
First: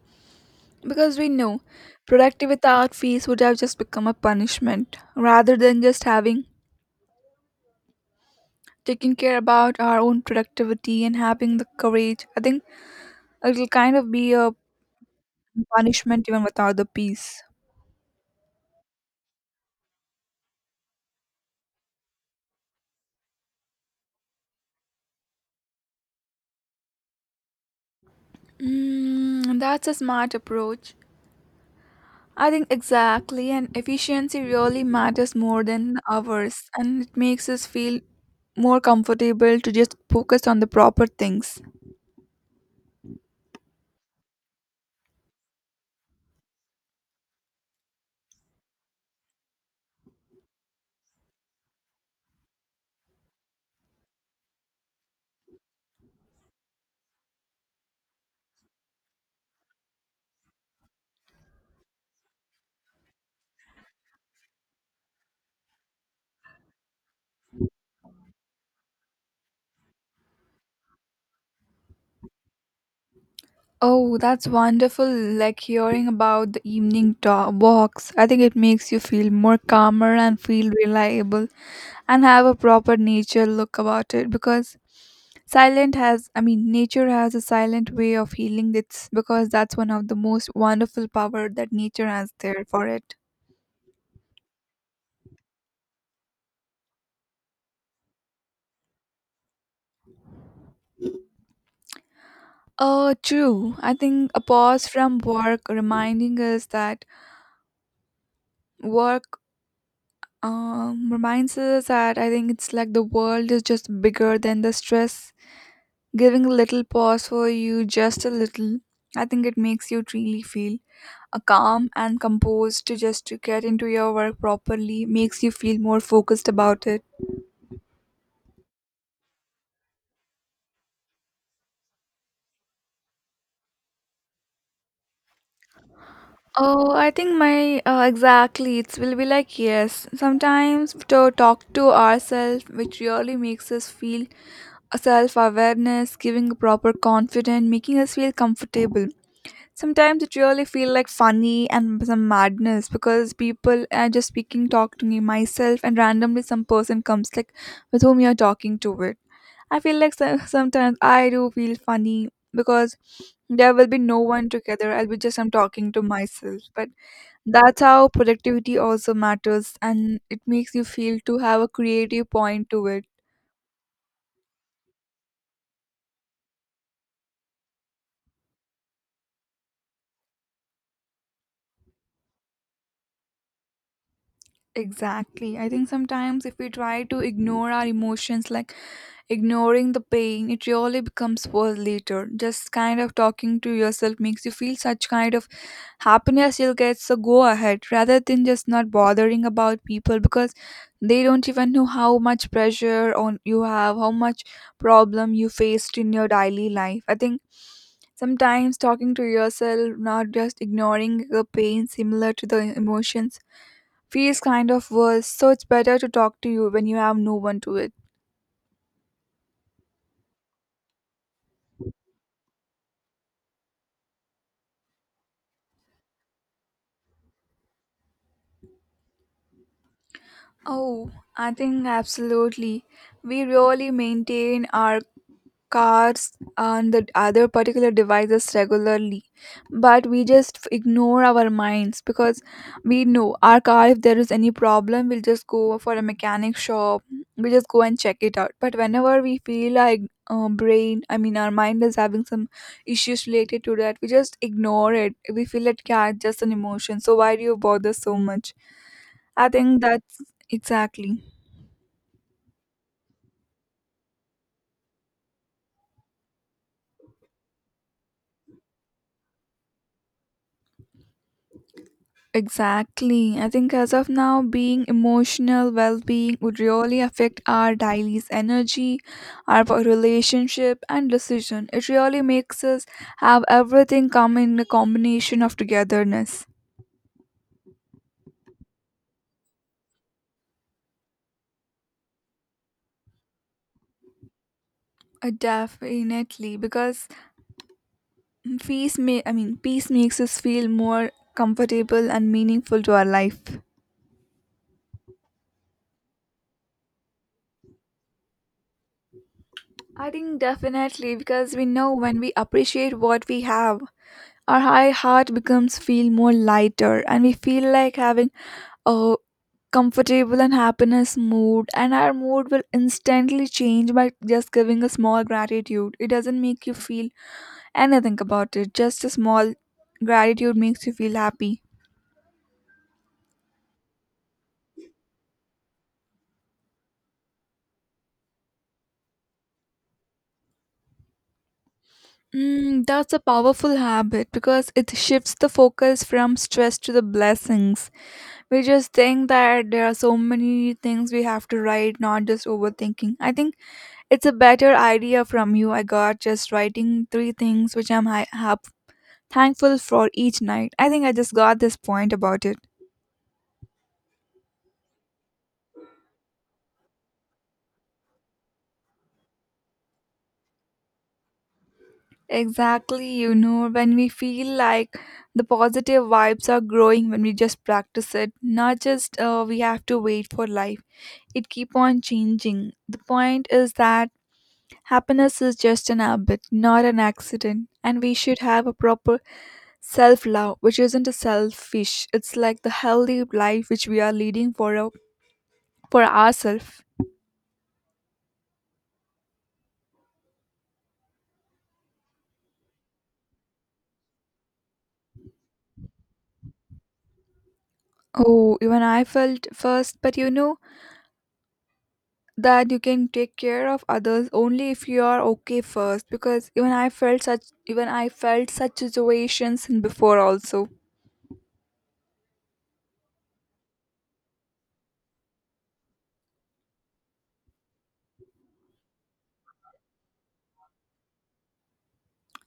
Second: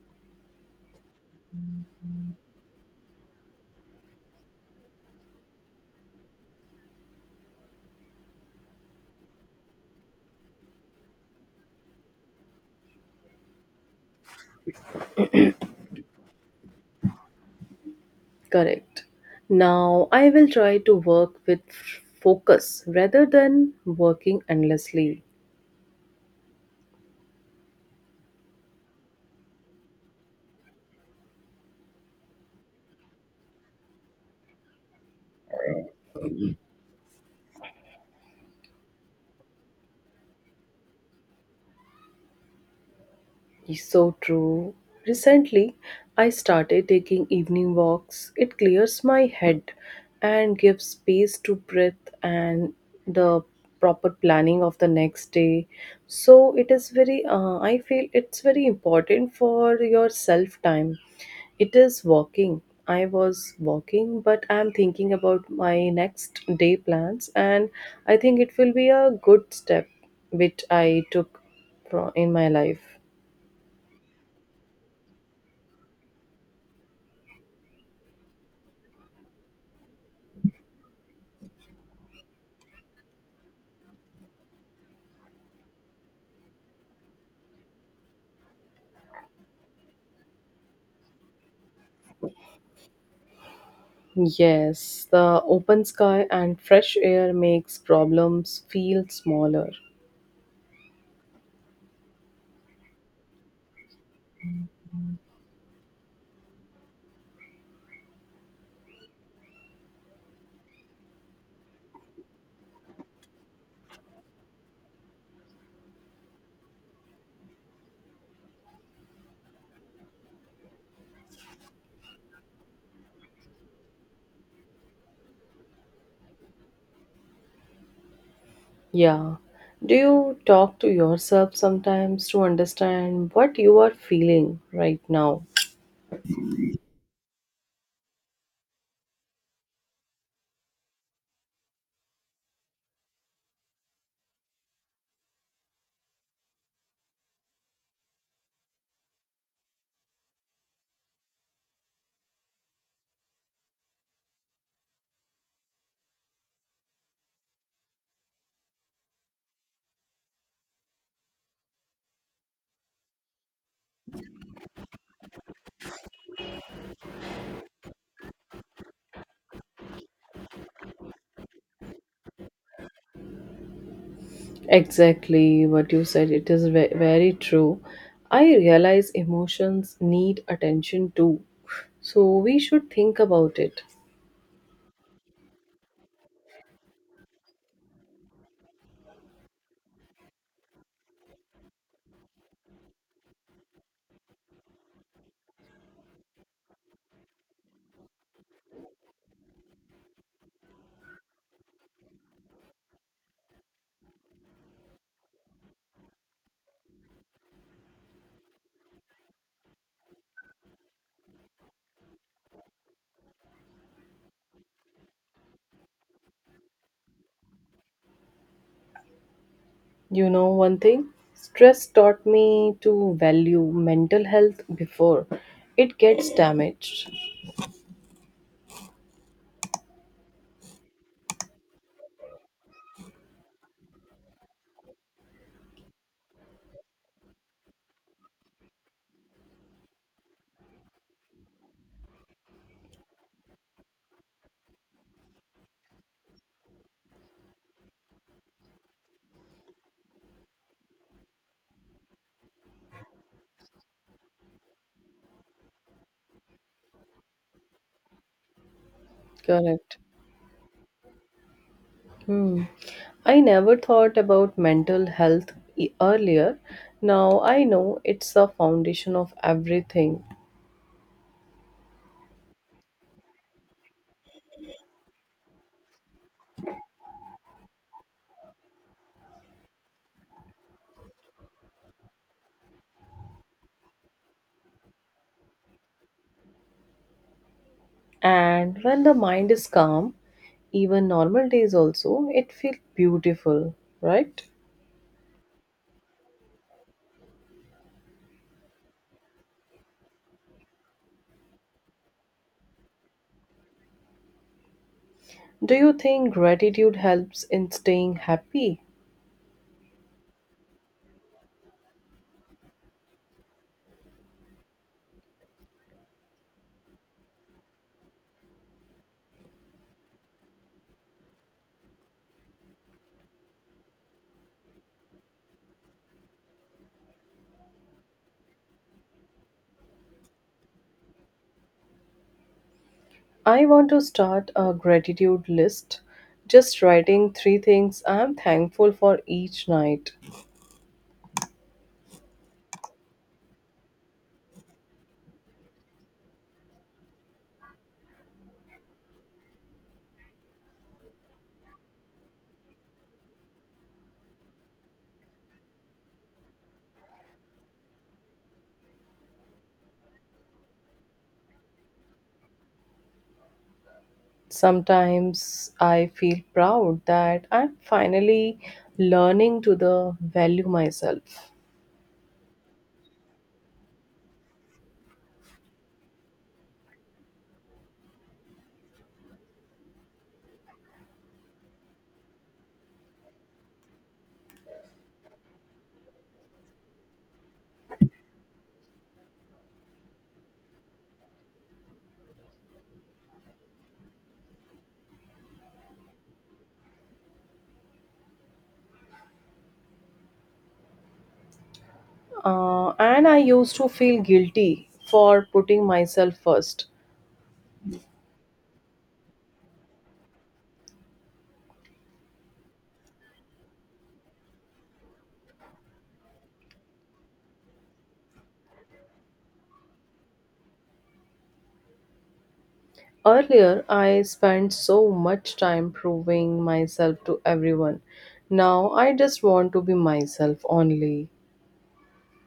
[SPEAKER 1] because we know productive without fees would have just become a punishment rather than just having taking care about our own productivity and having the courage. I think it'll kind of be a punishment even without the peace.
[SPEAKER 2] Correct. Now I will try to work with focus rather than working endlessly.
[SPEAKER 1] Mm, that's a smart approach. I think exactly, and efficiency really matters more than hours, and it makes us feel more comfortable to just focus on the proper things.
[SPEAKER 2] Is so true. Recently, I started taking evening walks. It clears my head and gives space to breath and the proper planning of the next day. So it is very. Uh, I feel it's very important for your self time. It is walking. I was walking, but I'm thinking about my next day plans, and I think it will be a good step which I took from in my life.
[SPEAKER 1] Oh, that's wonderful. Like hearing about the evening talk walks. I think it makes you feel more calmer and feel reliable and have a proper nature look about it because silent has, I mean nature has a silent way of healing it's, because that's one of the most wonderful power that nature has there for it.
[SPEAKER 2] Yes, the open sky and fresh air makes problems feel smaller.
[SPEAKER 1] Uh true, I think a pause from work reminding us that work um reminds us that, I think it's like the world is just bigger than the stress. Giving a little pause for you, just a little, I think it makes you really feel a calm and composed to just to get into your work properly, makes you feel more focused about it.
[SPEAKER 2] Yeah. Do you talk to yourself sometimes to understand what you are feeling right now?
[SPEAKER 1] Oh, I think my uh, exactly. It will be like yes. Sometimes to talk to ourselves, which really makes us feel self awareness, giving a proper confidence, making us feel comfortable. Sometimes it really feel like funny and some madness because people are just speaking, talk to me myself, and randomly some person comes like, with whom you're talking to it. I feel like so- sometimes I do feel funny because there will be no one together. I'll be just I'm talking to myself. But that's how productivity also matters, and it makes you feel to have a creative point to it.
[SPEAKER 2] Exactly what you said. It is ve- very true. I realize emotions need attention too. So we should think about it.
[SPEAKER 1] Exactly. I think sometimes if we try to ignore our emotions, like ignoring the pain, it really becomes worse later. Just kind of talking to yourself makes you feel such kind of happiness you'll get. So go ahead rather than just not bothering about people because they don't even know how much pressure on you have, how much problem you faced in your daily life. I think sometimes talking to yourself, not just ignoring the pain similar to the emotions, feels kind of worse. So it's better to talk to you when you have no one to it.
[SPEAKER 2] You know, one thing stress taught me to value mental health before it gets damaged.
[SPEAKER 1] Oh, I think absolutely. We really maintain our cars and the other particular devices regularly, but we just f- ignore our minds because we know our car, if there is any problem, we'll just go for a mechanic shop, we just go and check it out. But whenever we feel like uh, brain, I mean our mind is having some issues related to that, we just ignore it, we feel that yeah, it's just an emotion, so why do you bother so much. I think
[SPEAKER 2] Correct.
[SPEAKER 1] that's exactly.
[SPEAKER 2] Hmm. I never thought about mental health e- earlier. Now I know it's the foundation of everything.
[SPEAKER 1] Exactly. I think as of now, being emotional well being would really affect our daily's energy, our po- relationship, and decision. It really makes us have everything come in a combination of togetherness.
[SPEAKER 2] And when the mind is calm, even normal days also, it feels beautiful, right?
[SPEAKER 1] Uh, Definitely, because peace may I mean peace makes us feel more comfortable and meaningful to our life.
[SPEAKER 2] Do you think gratitude helps in staying happy?
[SPEAKER 1] I think definitely, because we know when we appreciate what we have, our high heart becomes feel more lighter, and we feel like having a comfortable and happiness mood, and our mood will instantly change by just giving a small gratitude, it doesn't make you feel anything about it, just a small gratitude makes you feel happy.
[SPEAKER 2] I want to start a gratitude list, just writing three things I am thankful for each night.
[SPEAKER 1] Mm, that's a powerful habit because it shifts the focus from stress to the blessings. We just think that there are so many things we have to write, not just overthinking. I think it's a better idea from you I got, just writing three things which I'm hi- happy thankful for each night. I think I just got this point about it.
[SPEAKER 2] Sometimes I feel proud that I'm finally learning to the value myself.
[SPEAKER 1] Exactly, you know, when we feel like the positive vibes are growing when we just practice it, not just uh, we have to wait for life. It keep on changing. The point is that happiness is just an habit, not an accident, and we should have a proper self-love, which isn't a selfish. It's like the healthy life which we are leading for our, for ourselves.
[SPEAKER 2] Uh, and I used to feel guilty for putting myself first.
[SPEAKER 1] Oh, even I felt first, but you know, that you can take care of others only if you are okay first, because even i felt such even i felt such situations before also.
[SPEAKER 2] Earlier, I spent so much time proving myself to everyone. Now, I just want to be myself only.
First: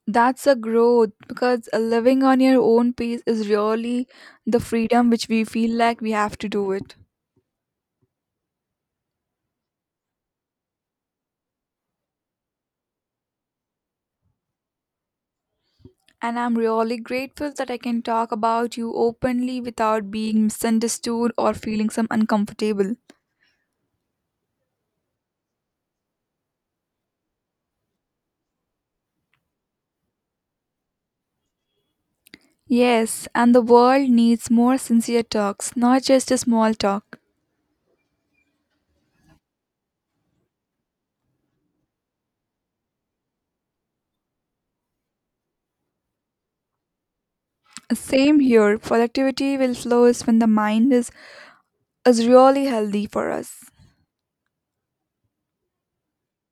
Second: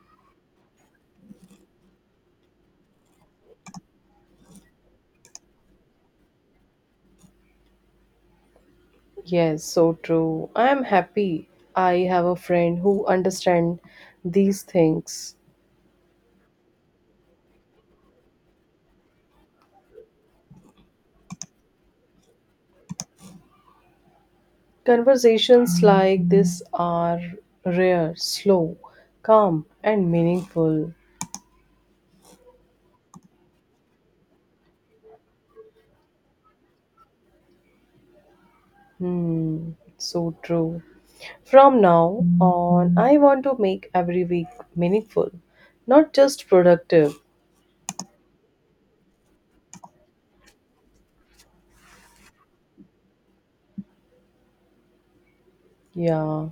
[SPEAKER 1] That's a growth because uh, living on your own pace is really the freedom which we feel like we have to do it.
[SPEAKER 2] Yes, so true. I am happy. I have a friend who understands these things.
[SPEAKER 1] And I'm really grateful that I can talk about you openly without being misunderstood or feeling some uncomfortable.
[SPEAKER 2] Conversations like this are rare, slow, calm, and meaningful.
[SPEAKER 1] Yes, and the world needs more sincere talks, not just a small talk.
[SPEAKER 2] Hmm, so true. From now on, I want to make every week meaningful, not just productive.
[SPEAKER 1] Same here. Productivity will flourish when the mind is, is really healthy for us.
[SPEAKER 2] Yeah,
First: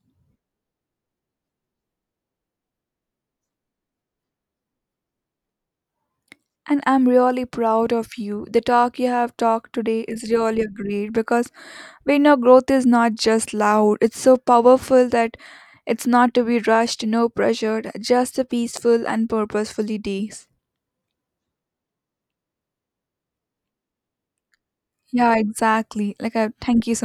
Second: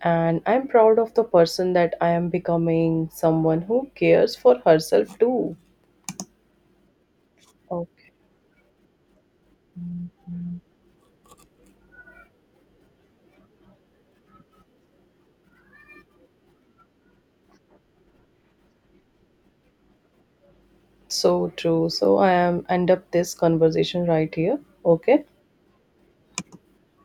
[SPEAKER 2] and I'm proud of the person that I am becoming, someone who cares for herself too.
[SPEAKER 1] And I'm really proud
[SPEAKER 2] Okay.
[SPEAKER 1] of you. The talk you have talked today is really great because we know growth is not just loud, it's so powerful that it's not to be rushed, no pressured, just a peaceful and purposefully days.
[SPEAKER 2] So true. So I am end up this conversation right here. Okay.
[SPEAKER 1] Yeah, exactly. Like, I, thank you so